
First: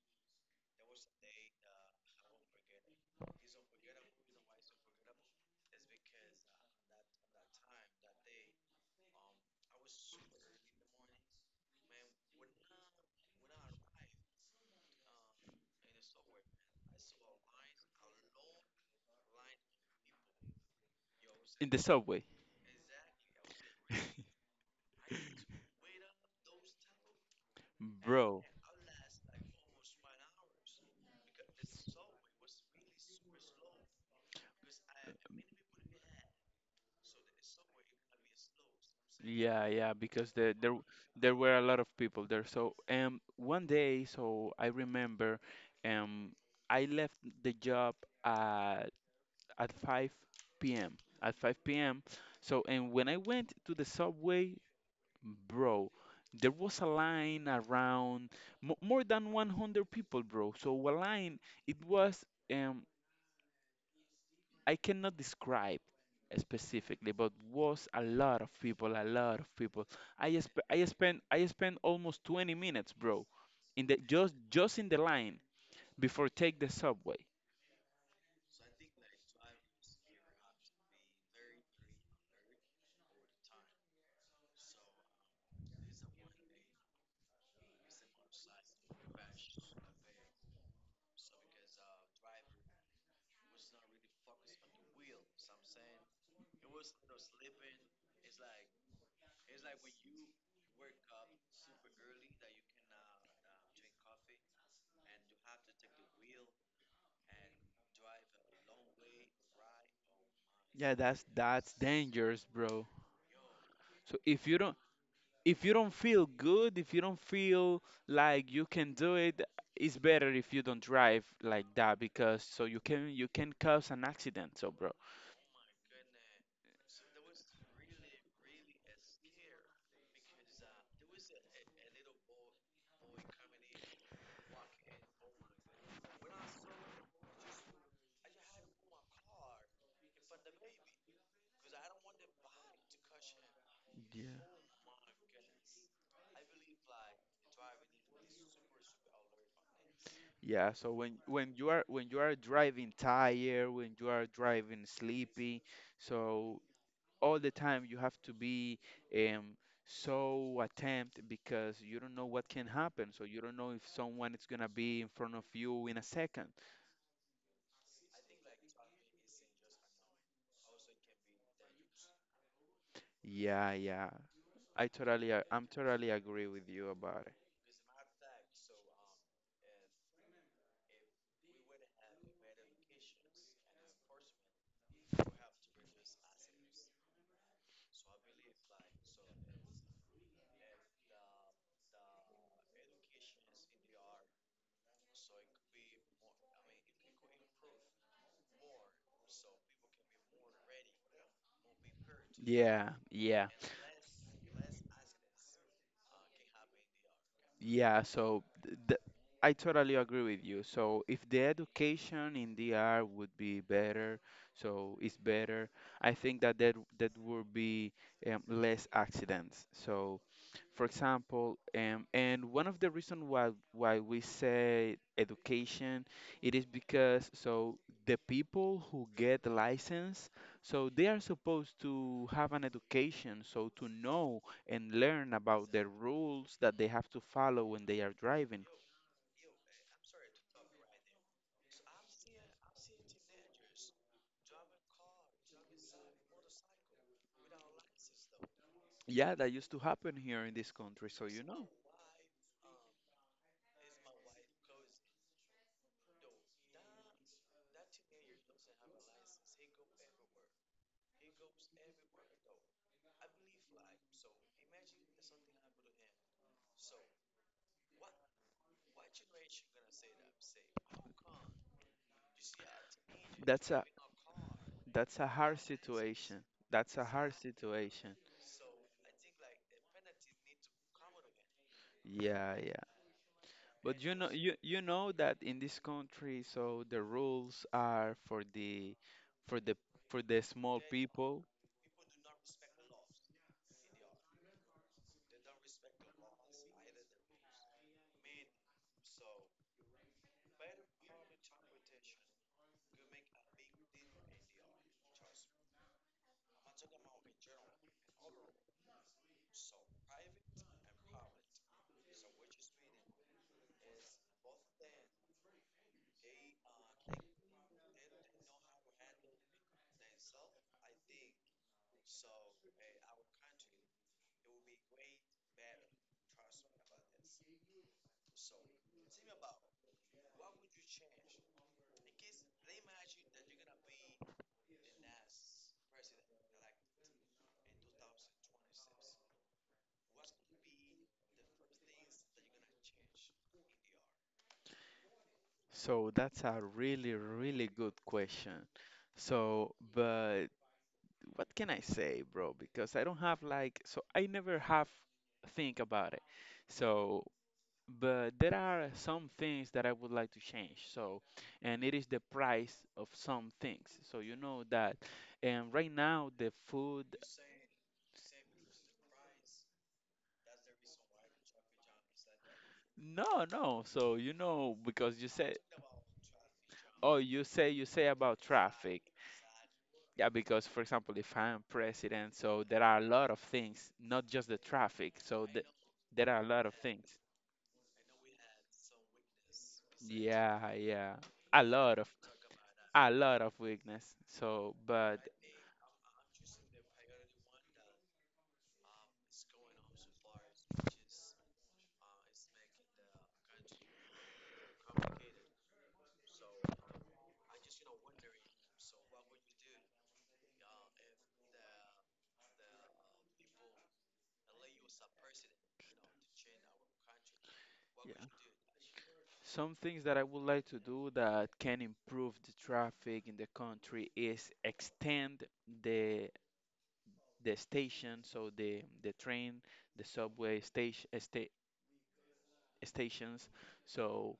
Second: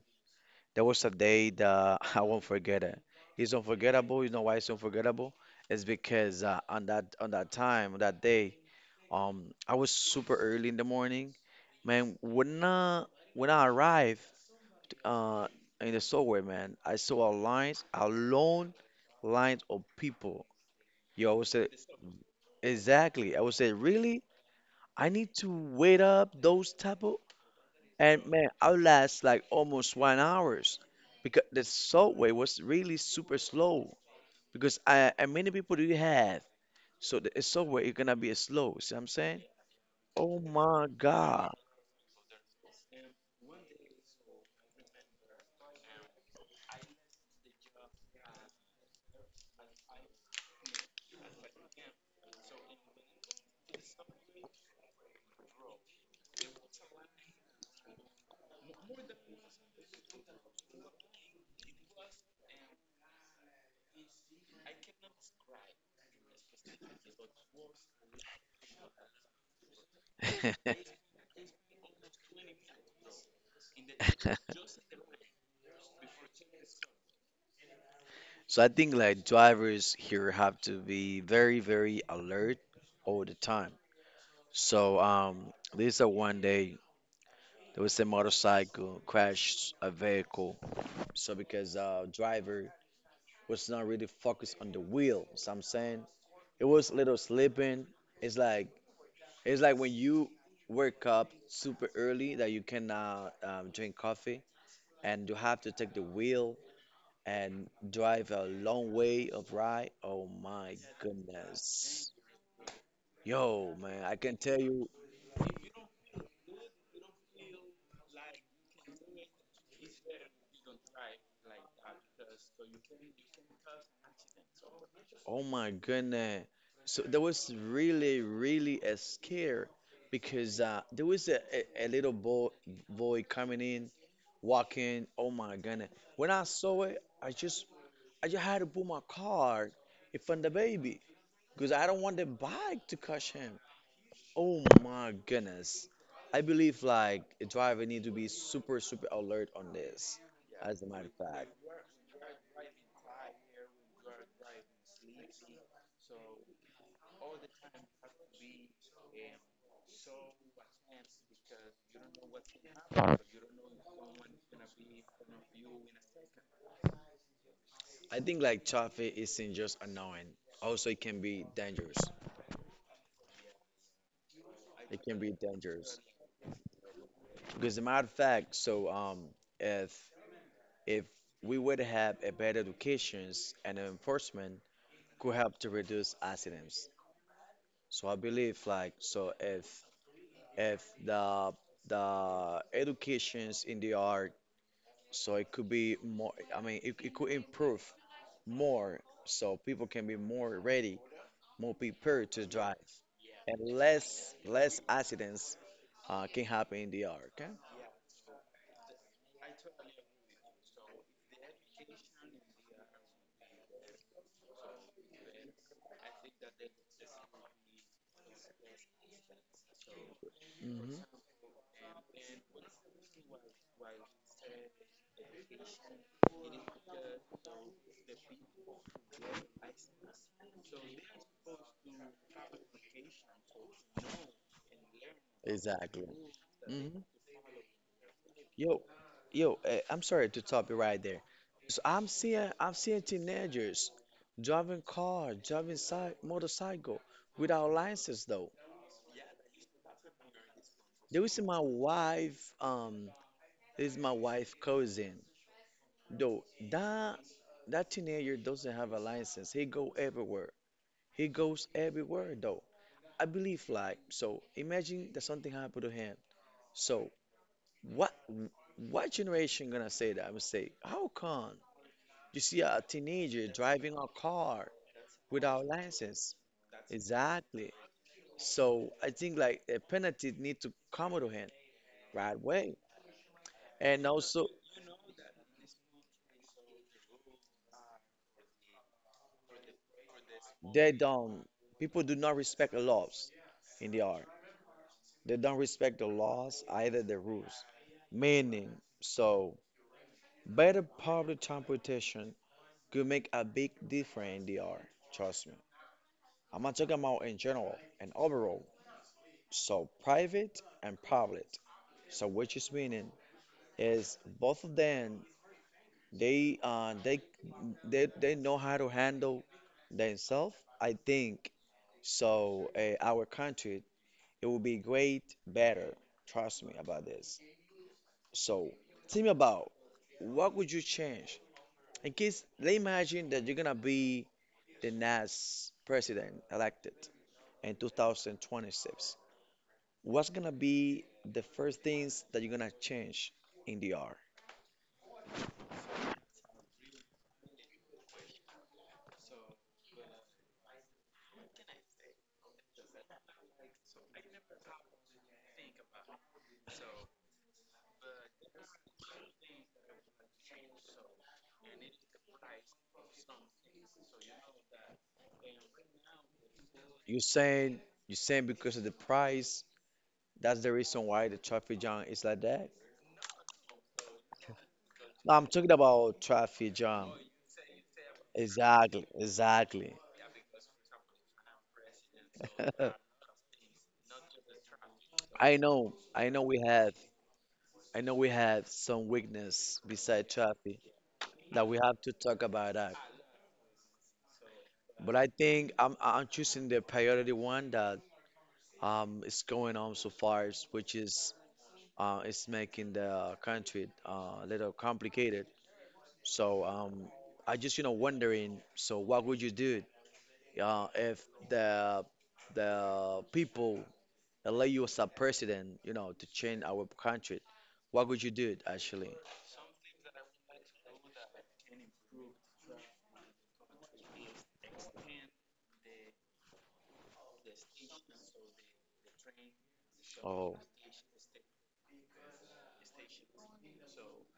A: there was a day that I won't forget it. It's unforgettable. You know why it's unforgettable? It's because on that day, I was super early in the morning. Man, when I arrived uh in the subway, man, I saw a lines, a long lines of people. Yo, I was uh,
B: in the subway.
A: Exactly. I would say, really? I need to wait up those type of. And
B: Bro,
A: man, I would last like almost one hours because the subway was really super slow. Because and many people do you have? So the subway is gonna be slow. See what I'm saying?
B: yeah, yeah, because
A: Oh
B: the, there
A: my
B: there
A: God.
B: were a lot of people there. So, one day, so I remember, um, I left the job at at 5 p.m. At 5 p.m. So and when I went to the subway, bro, there was a line around mo more than 100 people, bro. So a line, it was, um I cannot describe specifically, but was a lot of people, a lot of people. I sp- I spent I spent almost 20 minutes, bro, in the line before take the subway.
A: So I think like drivers here have to be very, very alert all the time. So this is one day there was a motorcycle crashed a vehicle. So because driver was not really focused on the wheel, so I'm saying it was a little sleeping. It's like it's like when you wake up super early that you cannot drink coffee and you have to take the wheel and drive a long way of ride. Oh my
B: Yeah, that's
A: goodness,
B: dangerous, bro.
A: yo man,
B: So
A: I can
B: if you
A: tell
B: don't
A: you.
B: if you don't feel good, if you don't feel like you can do it, it's better if you don't drive like that, because so you can cause an accident, so bro.
A: Oh my goodness, so there was really really a scare because there was a little boy coming in walking. Oh my goodness! When I saw it, I just had to put my card in front of the baby because I don't want the bike to catch him. Oh my goodness! I believe like a driver need to be super super alert on this.
B: Yeah,
A: As a
B: so
A: matter of fact,
B: when you are driving tired, when you are driving sleepy, so all the time you have to be, um so attempt, because you don't know what can happen. So you don't know if someone is gonna be in front of you in a second.
A: I think like traffic isn't just annoying. Also, it can be dangerous.
B: Yeah, yeah.
A: It can be
B: I'm
A: dangerous
B: totally agree with you about it.
A: because, as a matter of fact, so if if we would have a better educations and enforcement, could help to reduce accidents. So I believe like so if the educations in the art, so it could be more. I mean it could improve more so people can be more ready, more prepared to drive
B: Yeah, yeah.
A: and less accidents can happen in the art. Okay?
B: Yeah, so th th I totally agree with you. So if the education in DR would be better, so it's better, I think that would be, less accidents. So, for
A: Hmm.
B: example, and one of the reasons why we say education, it is because so the people who get the license, so they are supposed to have an education, so to know and learn about the
A: Exactly.
B: rules that they
A: Hmm.
B: have to follow when they are driving.
A: Yo, yo, I'm sorry to stop you right there. So I'm seeing teenagers driving car, driving cy motorcycle without license though.
B: Yeah, that used to happen here in this country,
A: There
B: so
A: is
B: you
A: my
B: know.
A: wife. This is my wife cousin. Though that that teenager doesn't have a license. He go everywhere. He goes everywhere though. I believe like so. Imagine that something happened to him. So what? What generation gonna say that? I would say, how come? You see a teenager
B: That's a
A: driving a car
B: that's a hard
A: without license.
B: situation. That's a hard
A: Exactly.
B: situation.
A: So I think like a penalty need to come to him right
B: Yeah,
A: away.
B: yeah. But
A: And also
B: you know that in this country so the rules are for for the the small
A: they don't
B: people.
A: people do not respect the laws in the art. They don't respect the laws either the rules. Meaning so better public transportation could make a big difference in the art, trust me. I'm not talking about in general and overall. So private and public. So which is meaning is both of them, they uh they they know how to handle themselves. I think so. Our country, it will be great better, trust me about this. So tell me about, what would you change, in case they imagine that you're gonna be the next president elected in 2026? What's gonna be the first things that you're gonna change in the r?
B: So that's a really, really good question. So but what can I say, bro? Because I don't have, like, so I never have think about it. So, but there are some things that I would like to change. So, and it is the price of some things. So you know that, and right now the food,
A: You saying you saying because of the price? That's the reason why the traffic jam is like that.
B: no, no. So you know because you
A: No, I'm
B: said,
A: talking about traffic jam.
B: oh, you say about traffic.
A: Exactly, exactly.
B: Yeah, because for example, if I'm president, so there are a lot of things, not just the traffic. So the, there
A: I
B: are
A: know
B: a
A: we
B: lot of
A: have,
B: things.
A: I know we have some weakness beside
B: Yeah,
A: traffic
B: yeah. A
A: that we
B: lot
A: have
B: of
A: to talk about that.
B: a lot of weakness. So,
A: But
B: but
A: I think I'm choosing the priority one that is going on so far, which is is making the country a little complicated. So I just wondering. So what would you do if the the people elect you as a president, to change our country, what
B: yeah.
A: would you do actually?
B: Some things that I would like to do that can improve the traffic in the country is extend the the station, so the train, the
A: Oh,
B: subway stations. So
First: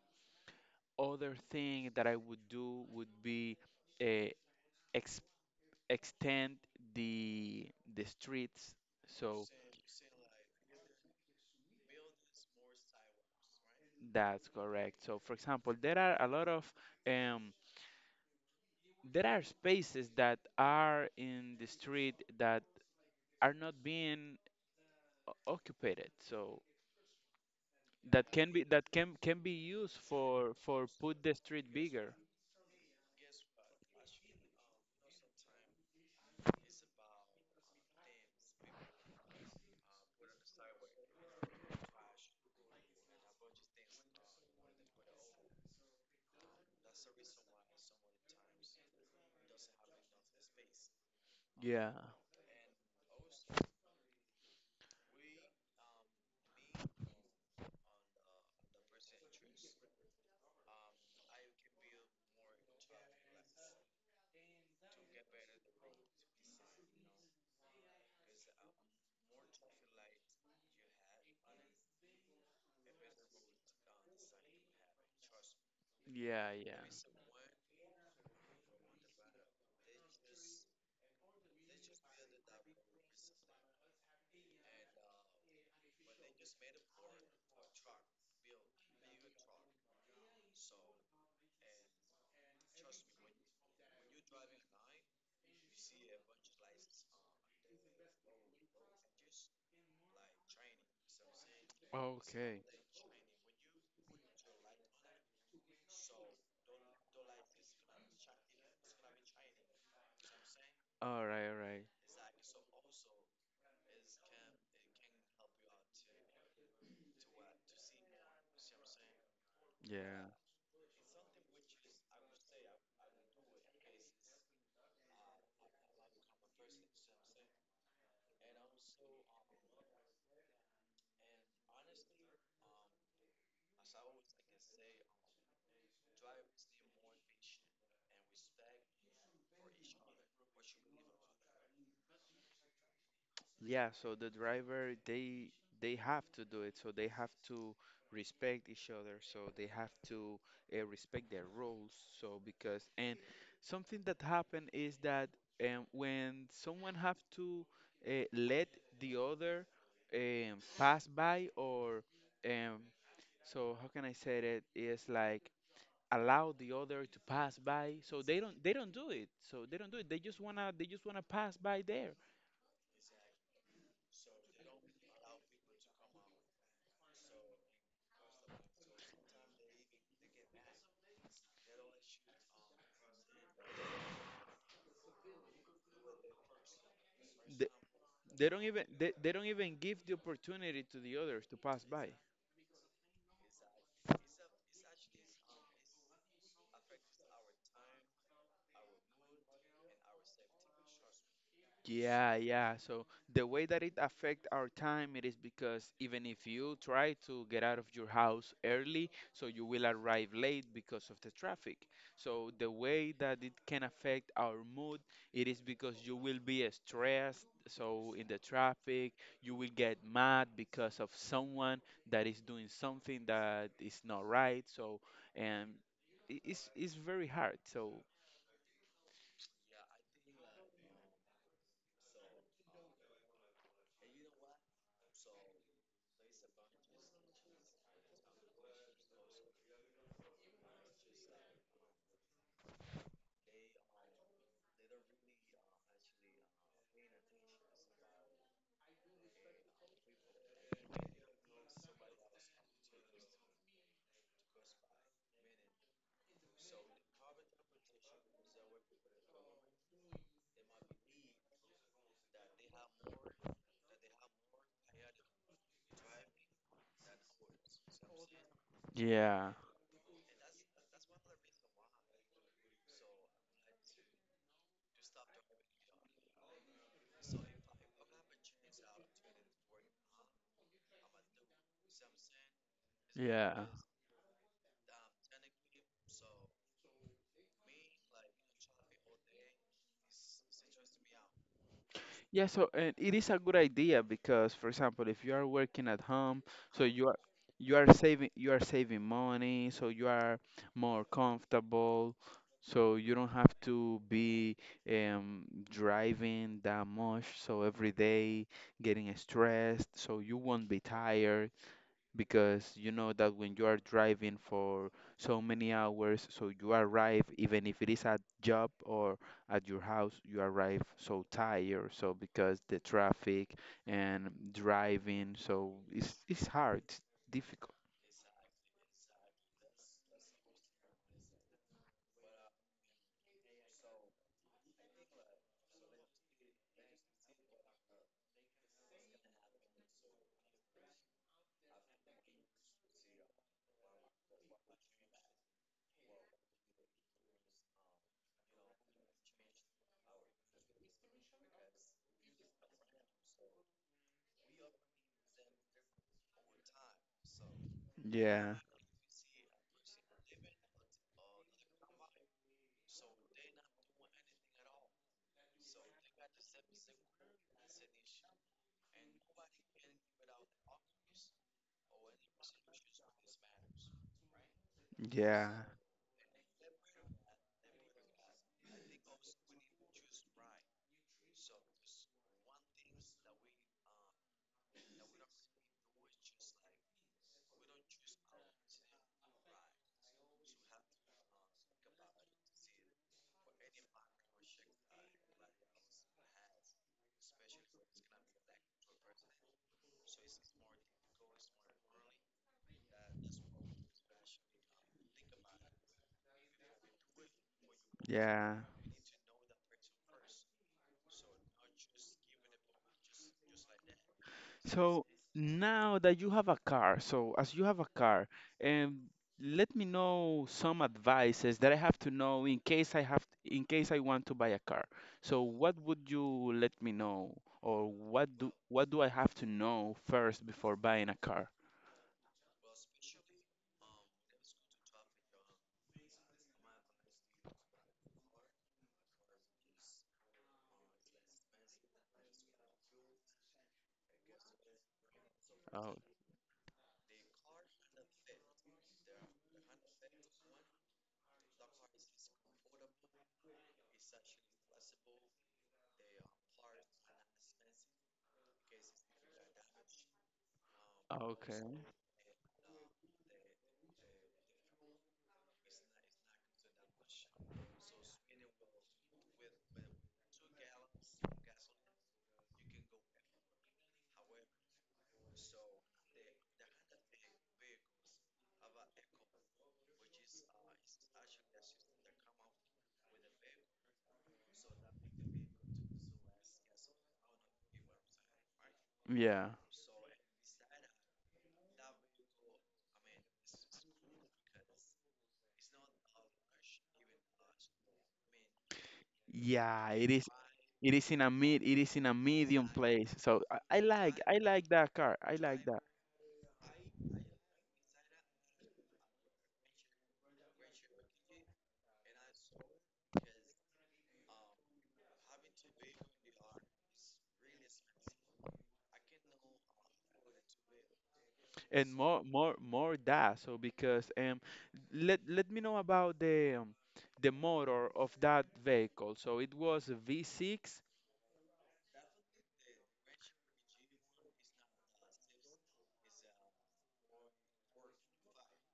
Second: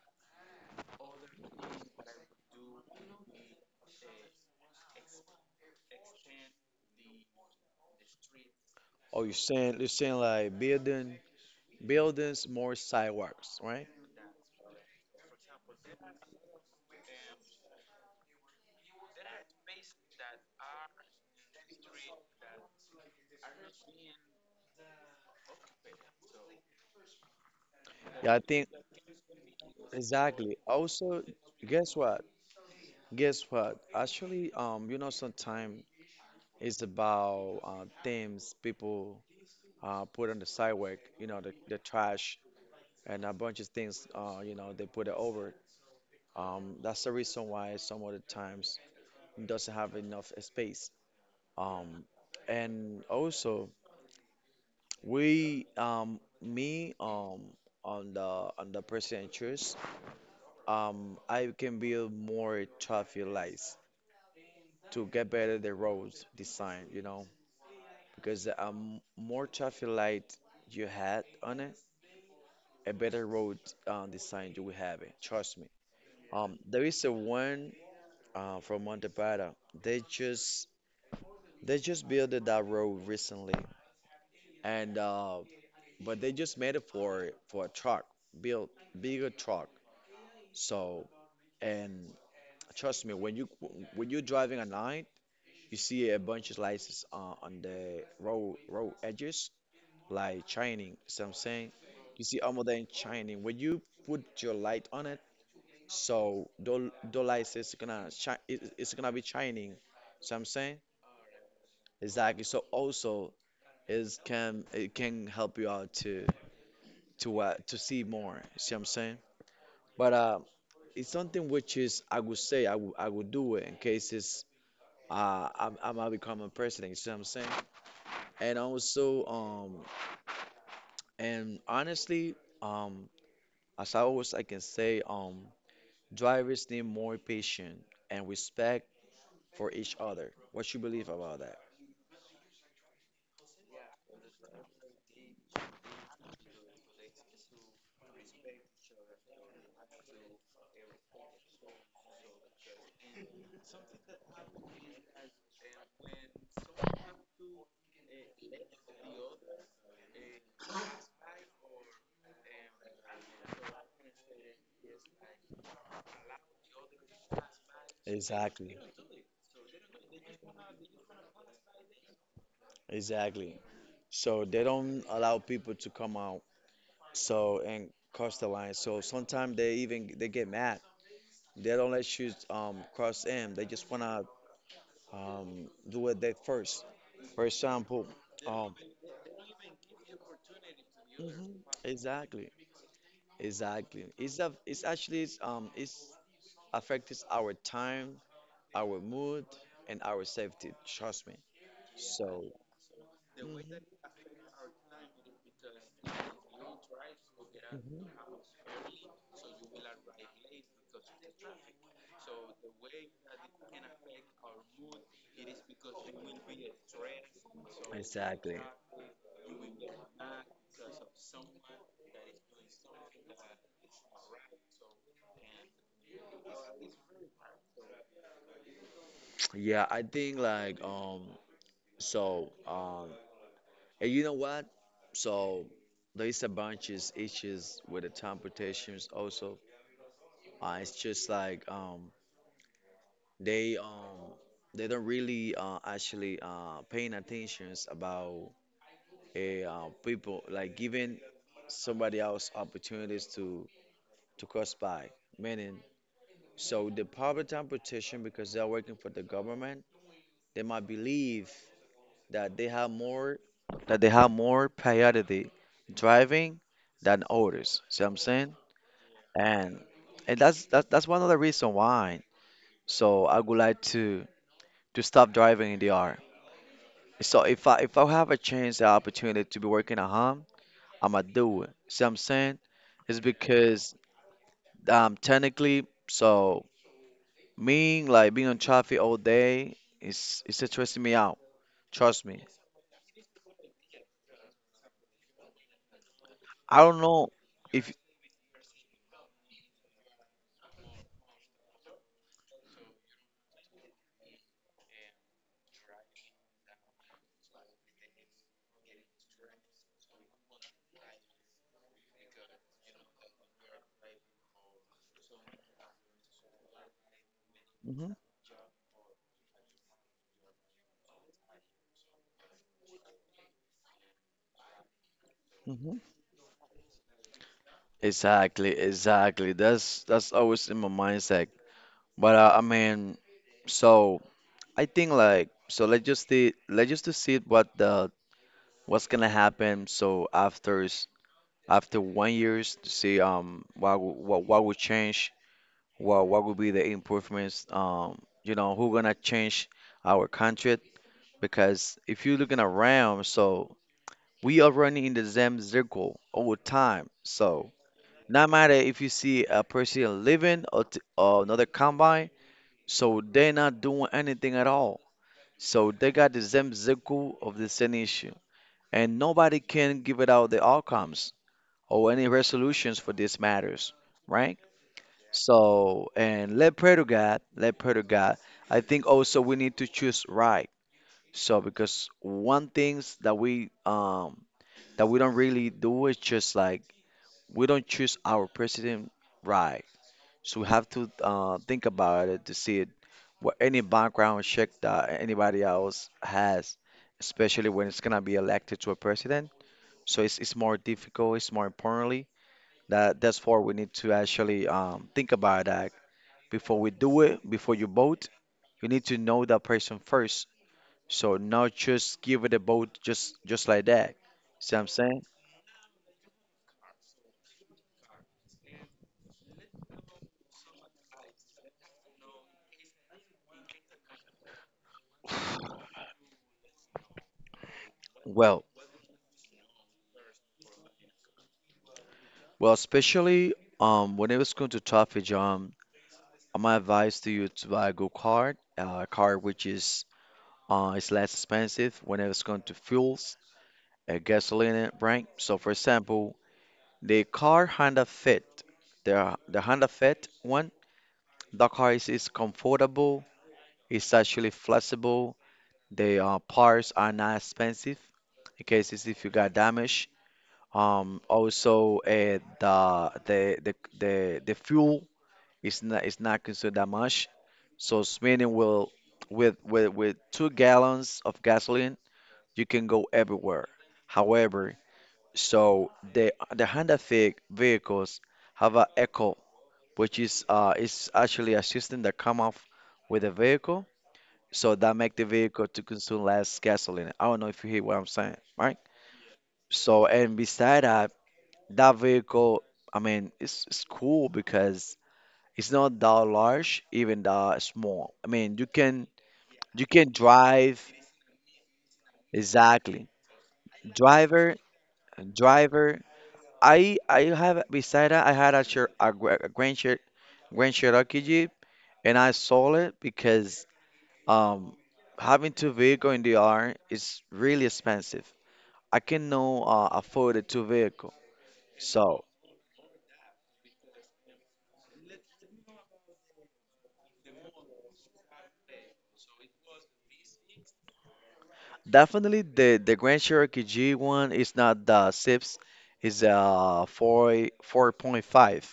B: other thing that I would do would be, uh, extend the the streets.
A: oh, you're
B: So
A: saying you're saying like building buildings, more sidewalks, right?
B: that's correct. So for example there are a lot of, um, there are spaces that are in the street that are not being occupied, so that
A: Yeah, I
B: can be
A: think
B: that can can be used for
A: exactly.
B: put
A: Also,
B: the street
A: guess
B: bigger.
A: what? Guess what? Actually, sometimes it's about things people put on the sidewalk, the trash and a bunch of things, they put it over. That's the reason why some of the times it doesn't have enough space.
B: Yeah,
A: Um, and also we me on the on the president choice, I can build more traffic lights to get better the roads design, because more traffic light you had on it, a better road design you will have it. Trust me.
B: yeah, yeah.
A: There is a one from Montepata. They just They just built that road recently, and but they just made it for a truck, built bigger truck. So and trust me, when you're driving at night, you see a bunch of lights on the road edges, like shining. So I'm saying, you see
B: Okay.
A: almost them shining. When you put your light on it, so the lights is gonna shine. It's gonna be shining. So I'm saying
B: All right, all right.
A: exactly. So also is can it can help you out to to see more. See what I'm saying? But
B: Yeah.
A: it's something which is I would say I would do it in cases I'm gonna become a president. You see what I'm saying? And also and honestly, um as I can say, drivers need more patience and respect for each other. What you believe about that?
B: Yeah, so the driver, they have to do it. So they have to respect each other. So they have to, respect their roles. So because and something that happened is that, when someone have to, let the other, pass by, or, um, so how can I say, it is like allow the other to pass by. So they don't they
A: Exactly,
B: don't do it. So they don't do it. They just wanna pass by there.
A: exactly. So they don't allow people to come out. So and cross the line. So sometimes they even they get mad. They don't let you cross in. They just wanna do it they first. For example,
B: They don't
A: um
B: even, they don't even give the opportunity to the others
A: mhm,
B: to pass by.
A: exactly, exactly. It's a, it's actually it's affects our time, our mood, and our safety. Trust me.
B: Yeah,
A: So
B: yeah. So the
A: mhm.
B: way that it affect our time, it is because even if you try to get out of your house early, so you will arrive late because of the traffic. So the way that it can affect our mood, it is because you will be, stressed. So in the
A: Exactly.
B: traffic, you will get mad because of someone that is doing something that is not right. So and it's very hard. So.
A: Yeah, I think like. So um And you know what? So there's a bunch of issues with the transportations also. It's just like they um, they don't really actually paying attentions about people like giving somebody else opportunities to cross by. Meaning, so the public transportation, because they're working for the government, they might believe that they have more priority driving than others. See what I'm saying?
B: Yeah,
A: And and that's one of the reason why. So I would like to stop driving in the R. So if I have a chance, the opportunity to be working at home, I'ma do it. See what I'm saying? It's
B: yeah.
A: because technically, so me like being on traffic all day is it's stressing me out. Trust me.
B: Yeah, so and it is a good idea because, for example, if you are working at home,
A: I
B: so
A: don't know if.
B: you are saving money, so you are more comfortable, so you don't have to be um, driving that much, so every day getting stressed, so you won't be tired because you know that when you are driving for so many hours, so you arrive, even if it is
A: Hmm.
B: at job or at your house, you arrive so tired. So because the traffic and driving, so it's hard, it's difficult.
A: Exactly, exactly. That's always in my mindset. But I mean, so I think like so let's just see let's just to see what the what's gonna happen. So after 1 years to see what would change, what would be the improvements. Who gonna change our country? Because if you're looking around, so we are running in the same circle all the time. So. Not
B: Yeah,
A: matter if you see a person living or another combine, so they're not doing anything at all. So they got the same circle of the same issue, and nobody can give it out the outcomes or any resolutions for these matters, right?
B: yeah,
A: So and let pray to God, let pray to God. I think also we need to choose right. So because one things that we don't really do is just like we don't choose our president right. So we have to think about it to see it, what any background check that anybody else has, especially when it's gonna be elected to a president. So it's more difficult. It's more importantly that's why we need to actually think about that before we do it. Before you vote,
B: yeah.
A: you need to know that person first. So not just give it a vote just like that. See what I'm
B: So
A: saying?
B: now that you have a car, so as you have a car, and let me know some advices that I have to know, in case I want to buy a car. So what would you let me know, or what do
A: Well,
B: what do I have to know first before buying a car?
A: well, especially when it was going to topic, John. My advice to you to buy a good car, a car which is less expensive when it's going to fuels, gasoline, right? So, for
B: Oh,
A: example, the car Honda Fit, the Honda Fit one, the car is comfortable, it's actually flexible. The parts are not expensive in cases if you got damage.
B: okay.
A: Also, the fuel. It's not considered that much. So Sweden will with 2 gallons of gasoline, you can go everywhere. However, so the Honda Fit vehicles have a Echo, which is actually a system that come off with the vehicle, so that make the vehicle to consume less gasoline. I don't know if you hear what I'm saying, right?
B: Yeah.
A: So and beside that, that vehicle, I mean, it's cool because. It's not that large, even that small. I mean, you
B: Yeah, it
A: can
B: is
A: drive
B: it is in a medium
A: exactly.
B: place. So I, I like I
A: Driver,
B: like that car. I like that.
A: driver. I have beside that I had a Grand Cherokee Jeep, and I sold it because um having two vehicle in the R is really expensive. I cannot afford a two vehicle,
B: And more
A: so
B: more more that, so because, let me know about the motor of that vehicle. So it was a V6?
A: definitely the Grand Cherokee G one is not the six, is a 4.5.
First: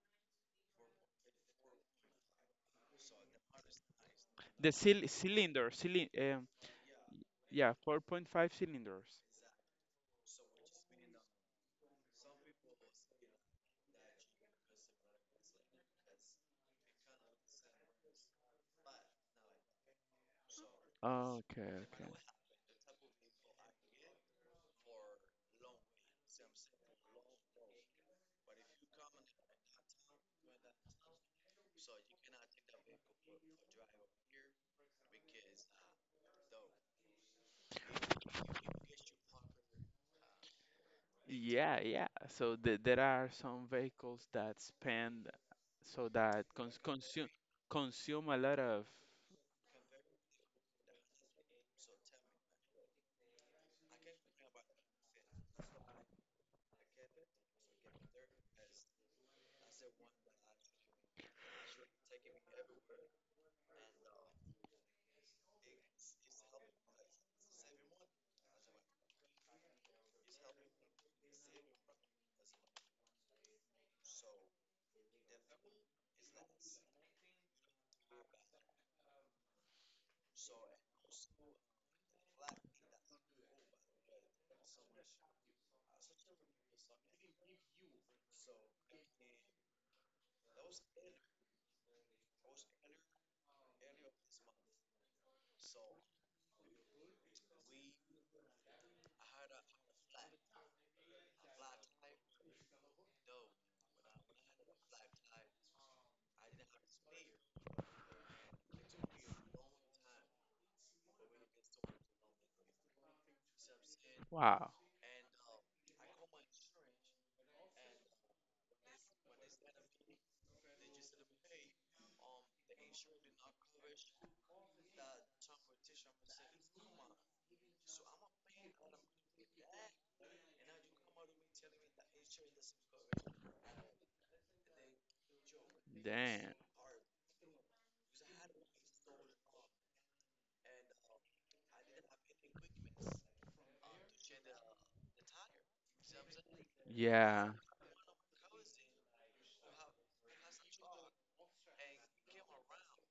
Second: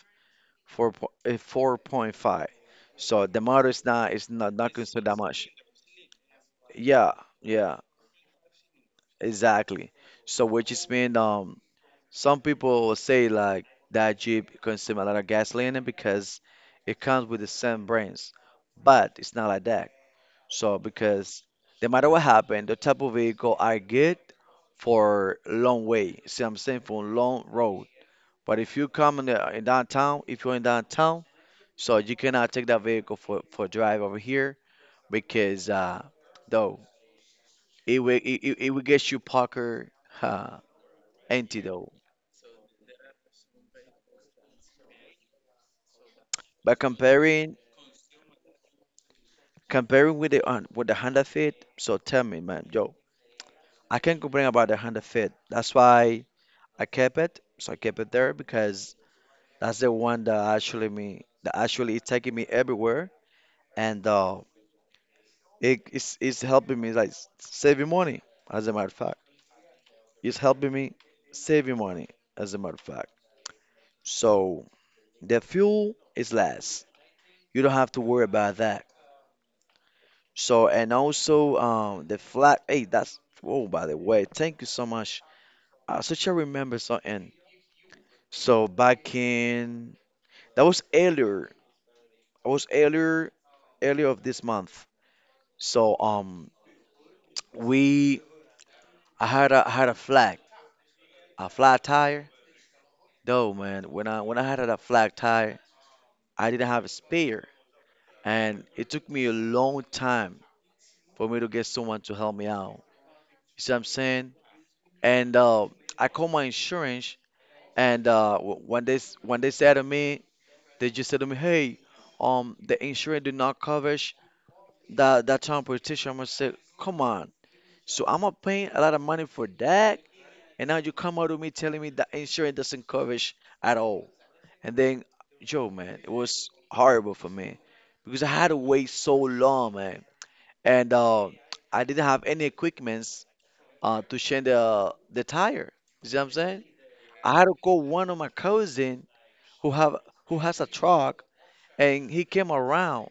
A: Four po 4.5. So the motor is not
B: the
A: not
B: cyl
A: considered that much.
B: cylinder cylind um,
A: Yeah,
B: yeah
A: yeah,
B: 4.5 cylinders.
A: exactly. So which is mean some people will say like that Jeep consume a lot of gasoline because it comes with the same brains, but it's not like that. So because
B: Okay,
A: no matter
B: okay.
A: what happened, the type of vehicle are good for long way. See, what I'm saying for long road. But if you come in downtown, if you're in downtown. So you cannot take that vehicle for a drive over here because though it will it will get you Parker uh,
B: Yeah,
A: antidote.
B: yeah. So there are some vehicles that spend, so that
A: But
B: cons cons consume a lot of.
A: comparing with the on with the Honda Fit, so tell me man, yo, I can't complain about the Honda Fit. That's why I kept it. So I kept it there because that's the one that actually is taking me everywhere and it, it's helping me like saving money as a matter of fact. It's helping me save you money, as a matter of fact. So the fuel is less. You don't have to worry about that. So and also the flat. Hey, that's oh by the way, thank you so much. I such I remember something. So back in that was earlier. I was earlier earlier of this month. So we I had a flat tire. Though man, when I had a flat tire, I didn't have a spare. And it took me a long time for me to get someone to help me out. You see what I'm saying?
B: Wow.
A: And I called my insurance, and when they said to me, they just said to me, "Hey, the insurance did not cover that transportation." I'm gonna say, "Come on." So I'm gonna pay a lot of money for that, and now you come out with me telling me that insurance doesn't cover at all. And then, Joe, man, it was
B: Damn.
A: horrible for me because I had to wait so long, man. And I didn't have any equipments to change the tire. You see what I'm saying? I had
B: Yeah.
A: to call one of my cousin who have who has a truck, and he came around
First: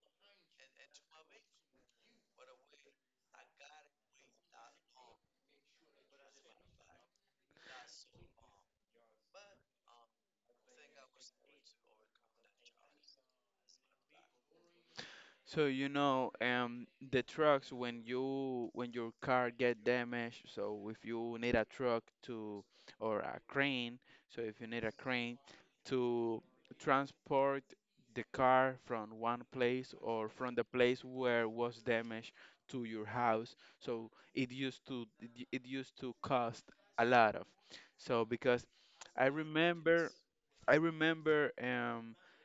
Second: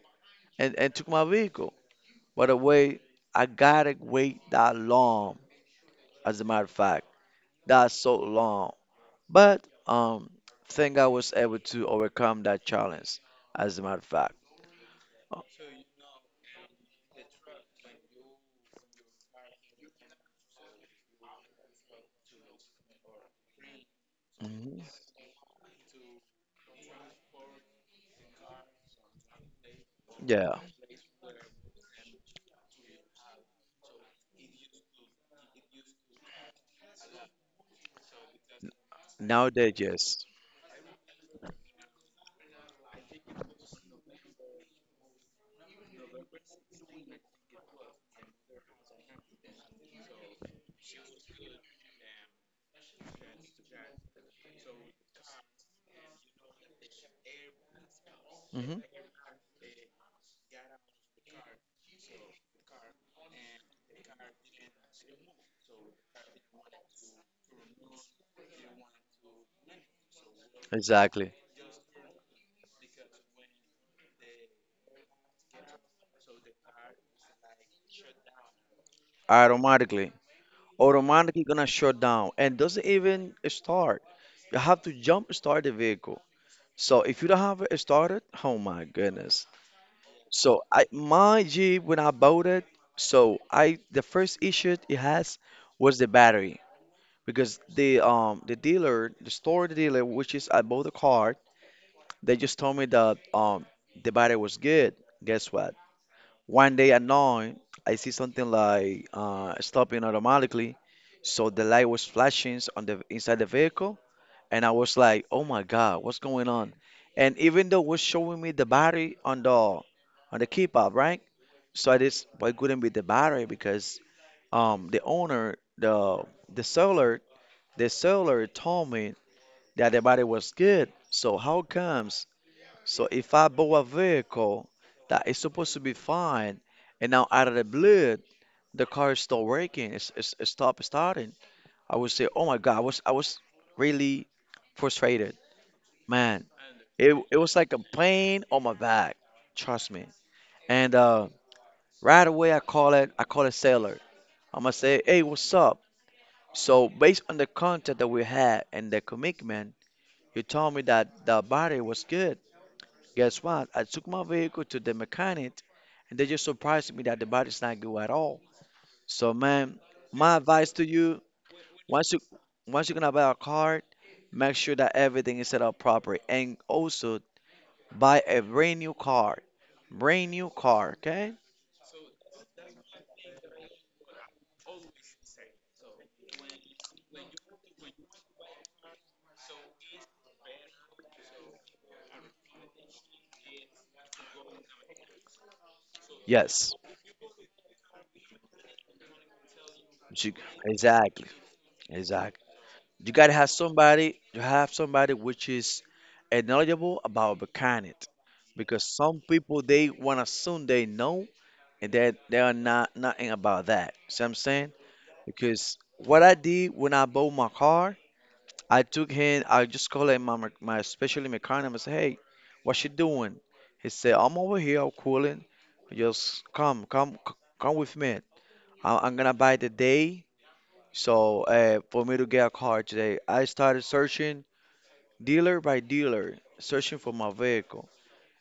A: and took my vehicle. By the way, I gotta wait that long. As a matter of fact, that's so long. But think I was able to overcome that challenge. As a matter of fact,
B: So you know, the trucks, when your car get damaged, so if you need a truck to, or a crane, so if you
A: hmm,
B: need a crane to transport the car from one place, or from
A: yeah.
B: the place where was damaged, to your house, so it used to cost a lot of. So because I
A: Nowadays,
B: remember,
A: yes.
B: I remember um
A: Hmm. Exactly. Automatically. Automatically gonna shut down and doesn't even start. You have to jump start the vehicle. So if you don't have it started, oh my goodness. So I my Jeep when I bought it, so I the first issue it has was the battery because the dealer, the store dealer, which is I bought the car, they just told me that the battery was good. Guess what? One day at night, I see something like stopping automatically, so the light was flashing on the inside the vehicle, and I was like, "Oh my God, what's going on?" And even though it was showing me the battery on the keypad, right? So I just why couldn't be the battery because um the owner the the seller the seller told me that the battery was good. So how comes? So if I bought a vehicle that is supposed to be fine, and now out of the blue, the car is still working, it stopped starting, I would say, oh my God, I was really frustrated. Man, it was like a pain on my back. Trust me. And right away, I call it Sailor. I'm gonna say, hey, what's up? So based on the contact that we had and the commitment, you told me that the body was good. Guess what? I took my vehicle to the mechanic and they just surprised me that the body's not good at all. So man, my advice to you, once you once you're gonna buy a car, make sure that everything is set up properly and also buy a brand new car. Brand new car, okay? Yes. You- exactly. Exactly. You gotta have somebody you have somebody which is knowledgeable about mechanic because some people they wanna assume they know and that there are not nothing about that. See what I'm saying? Because what I did when I bought my car, I took him. I just called him my specialty mechanic. I said, "Hey, what you doing?" He said, "I'm over here. I'm cooling. Just come with me. I'm gonna buy the day. So for me to get a car today, I started searching dealer by dealer, searching for my vehicle,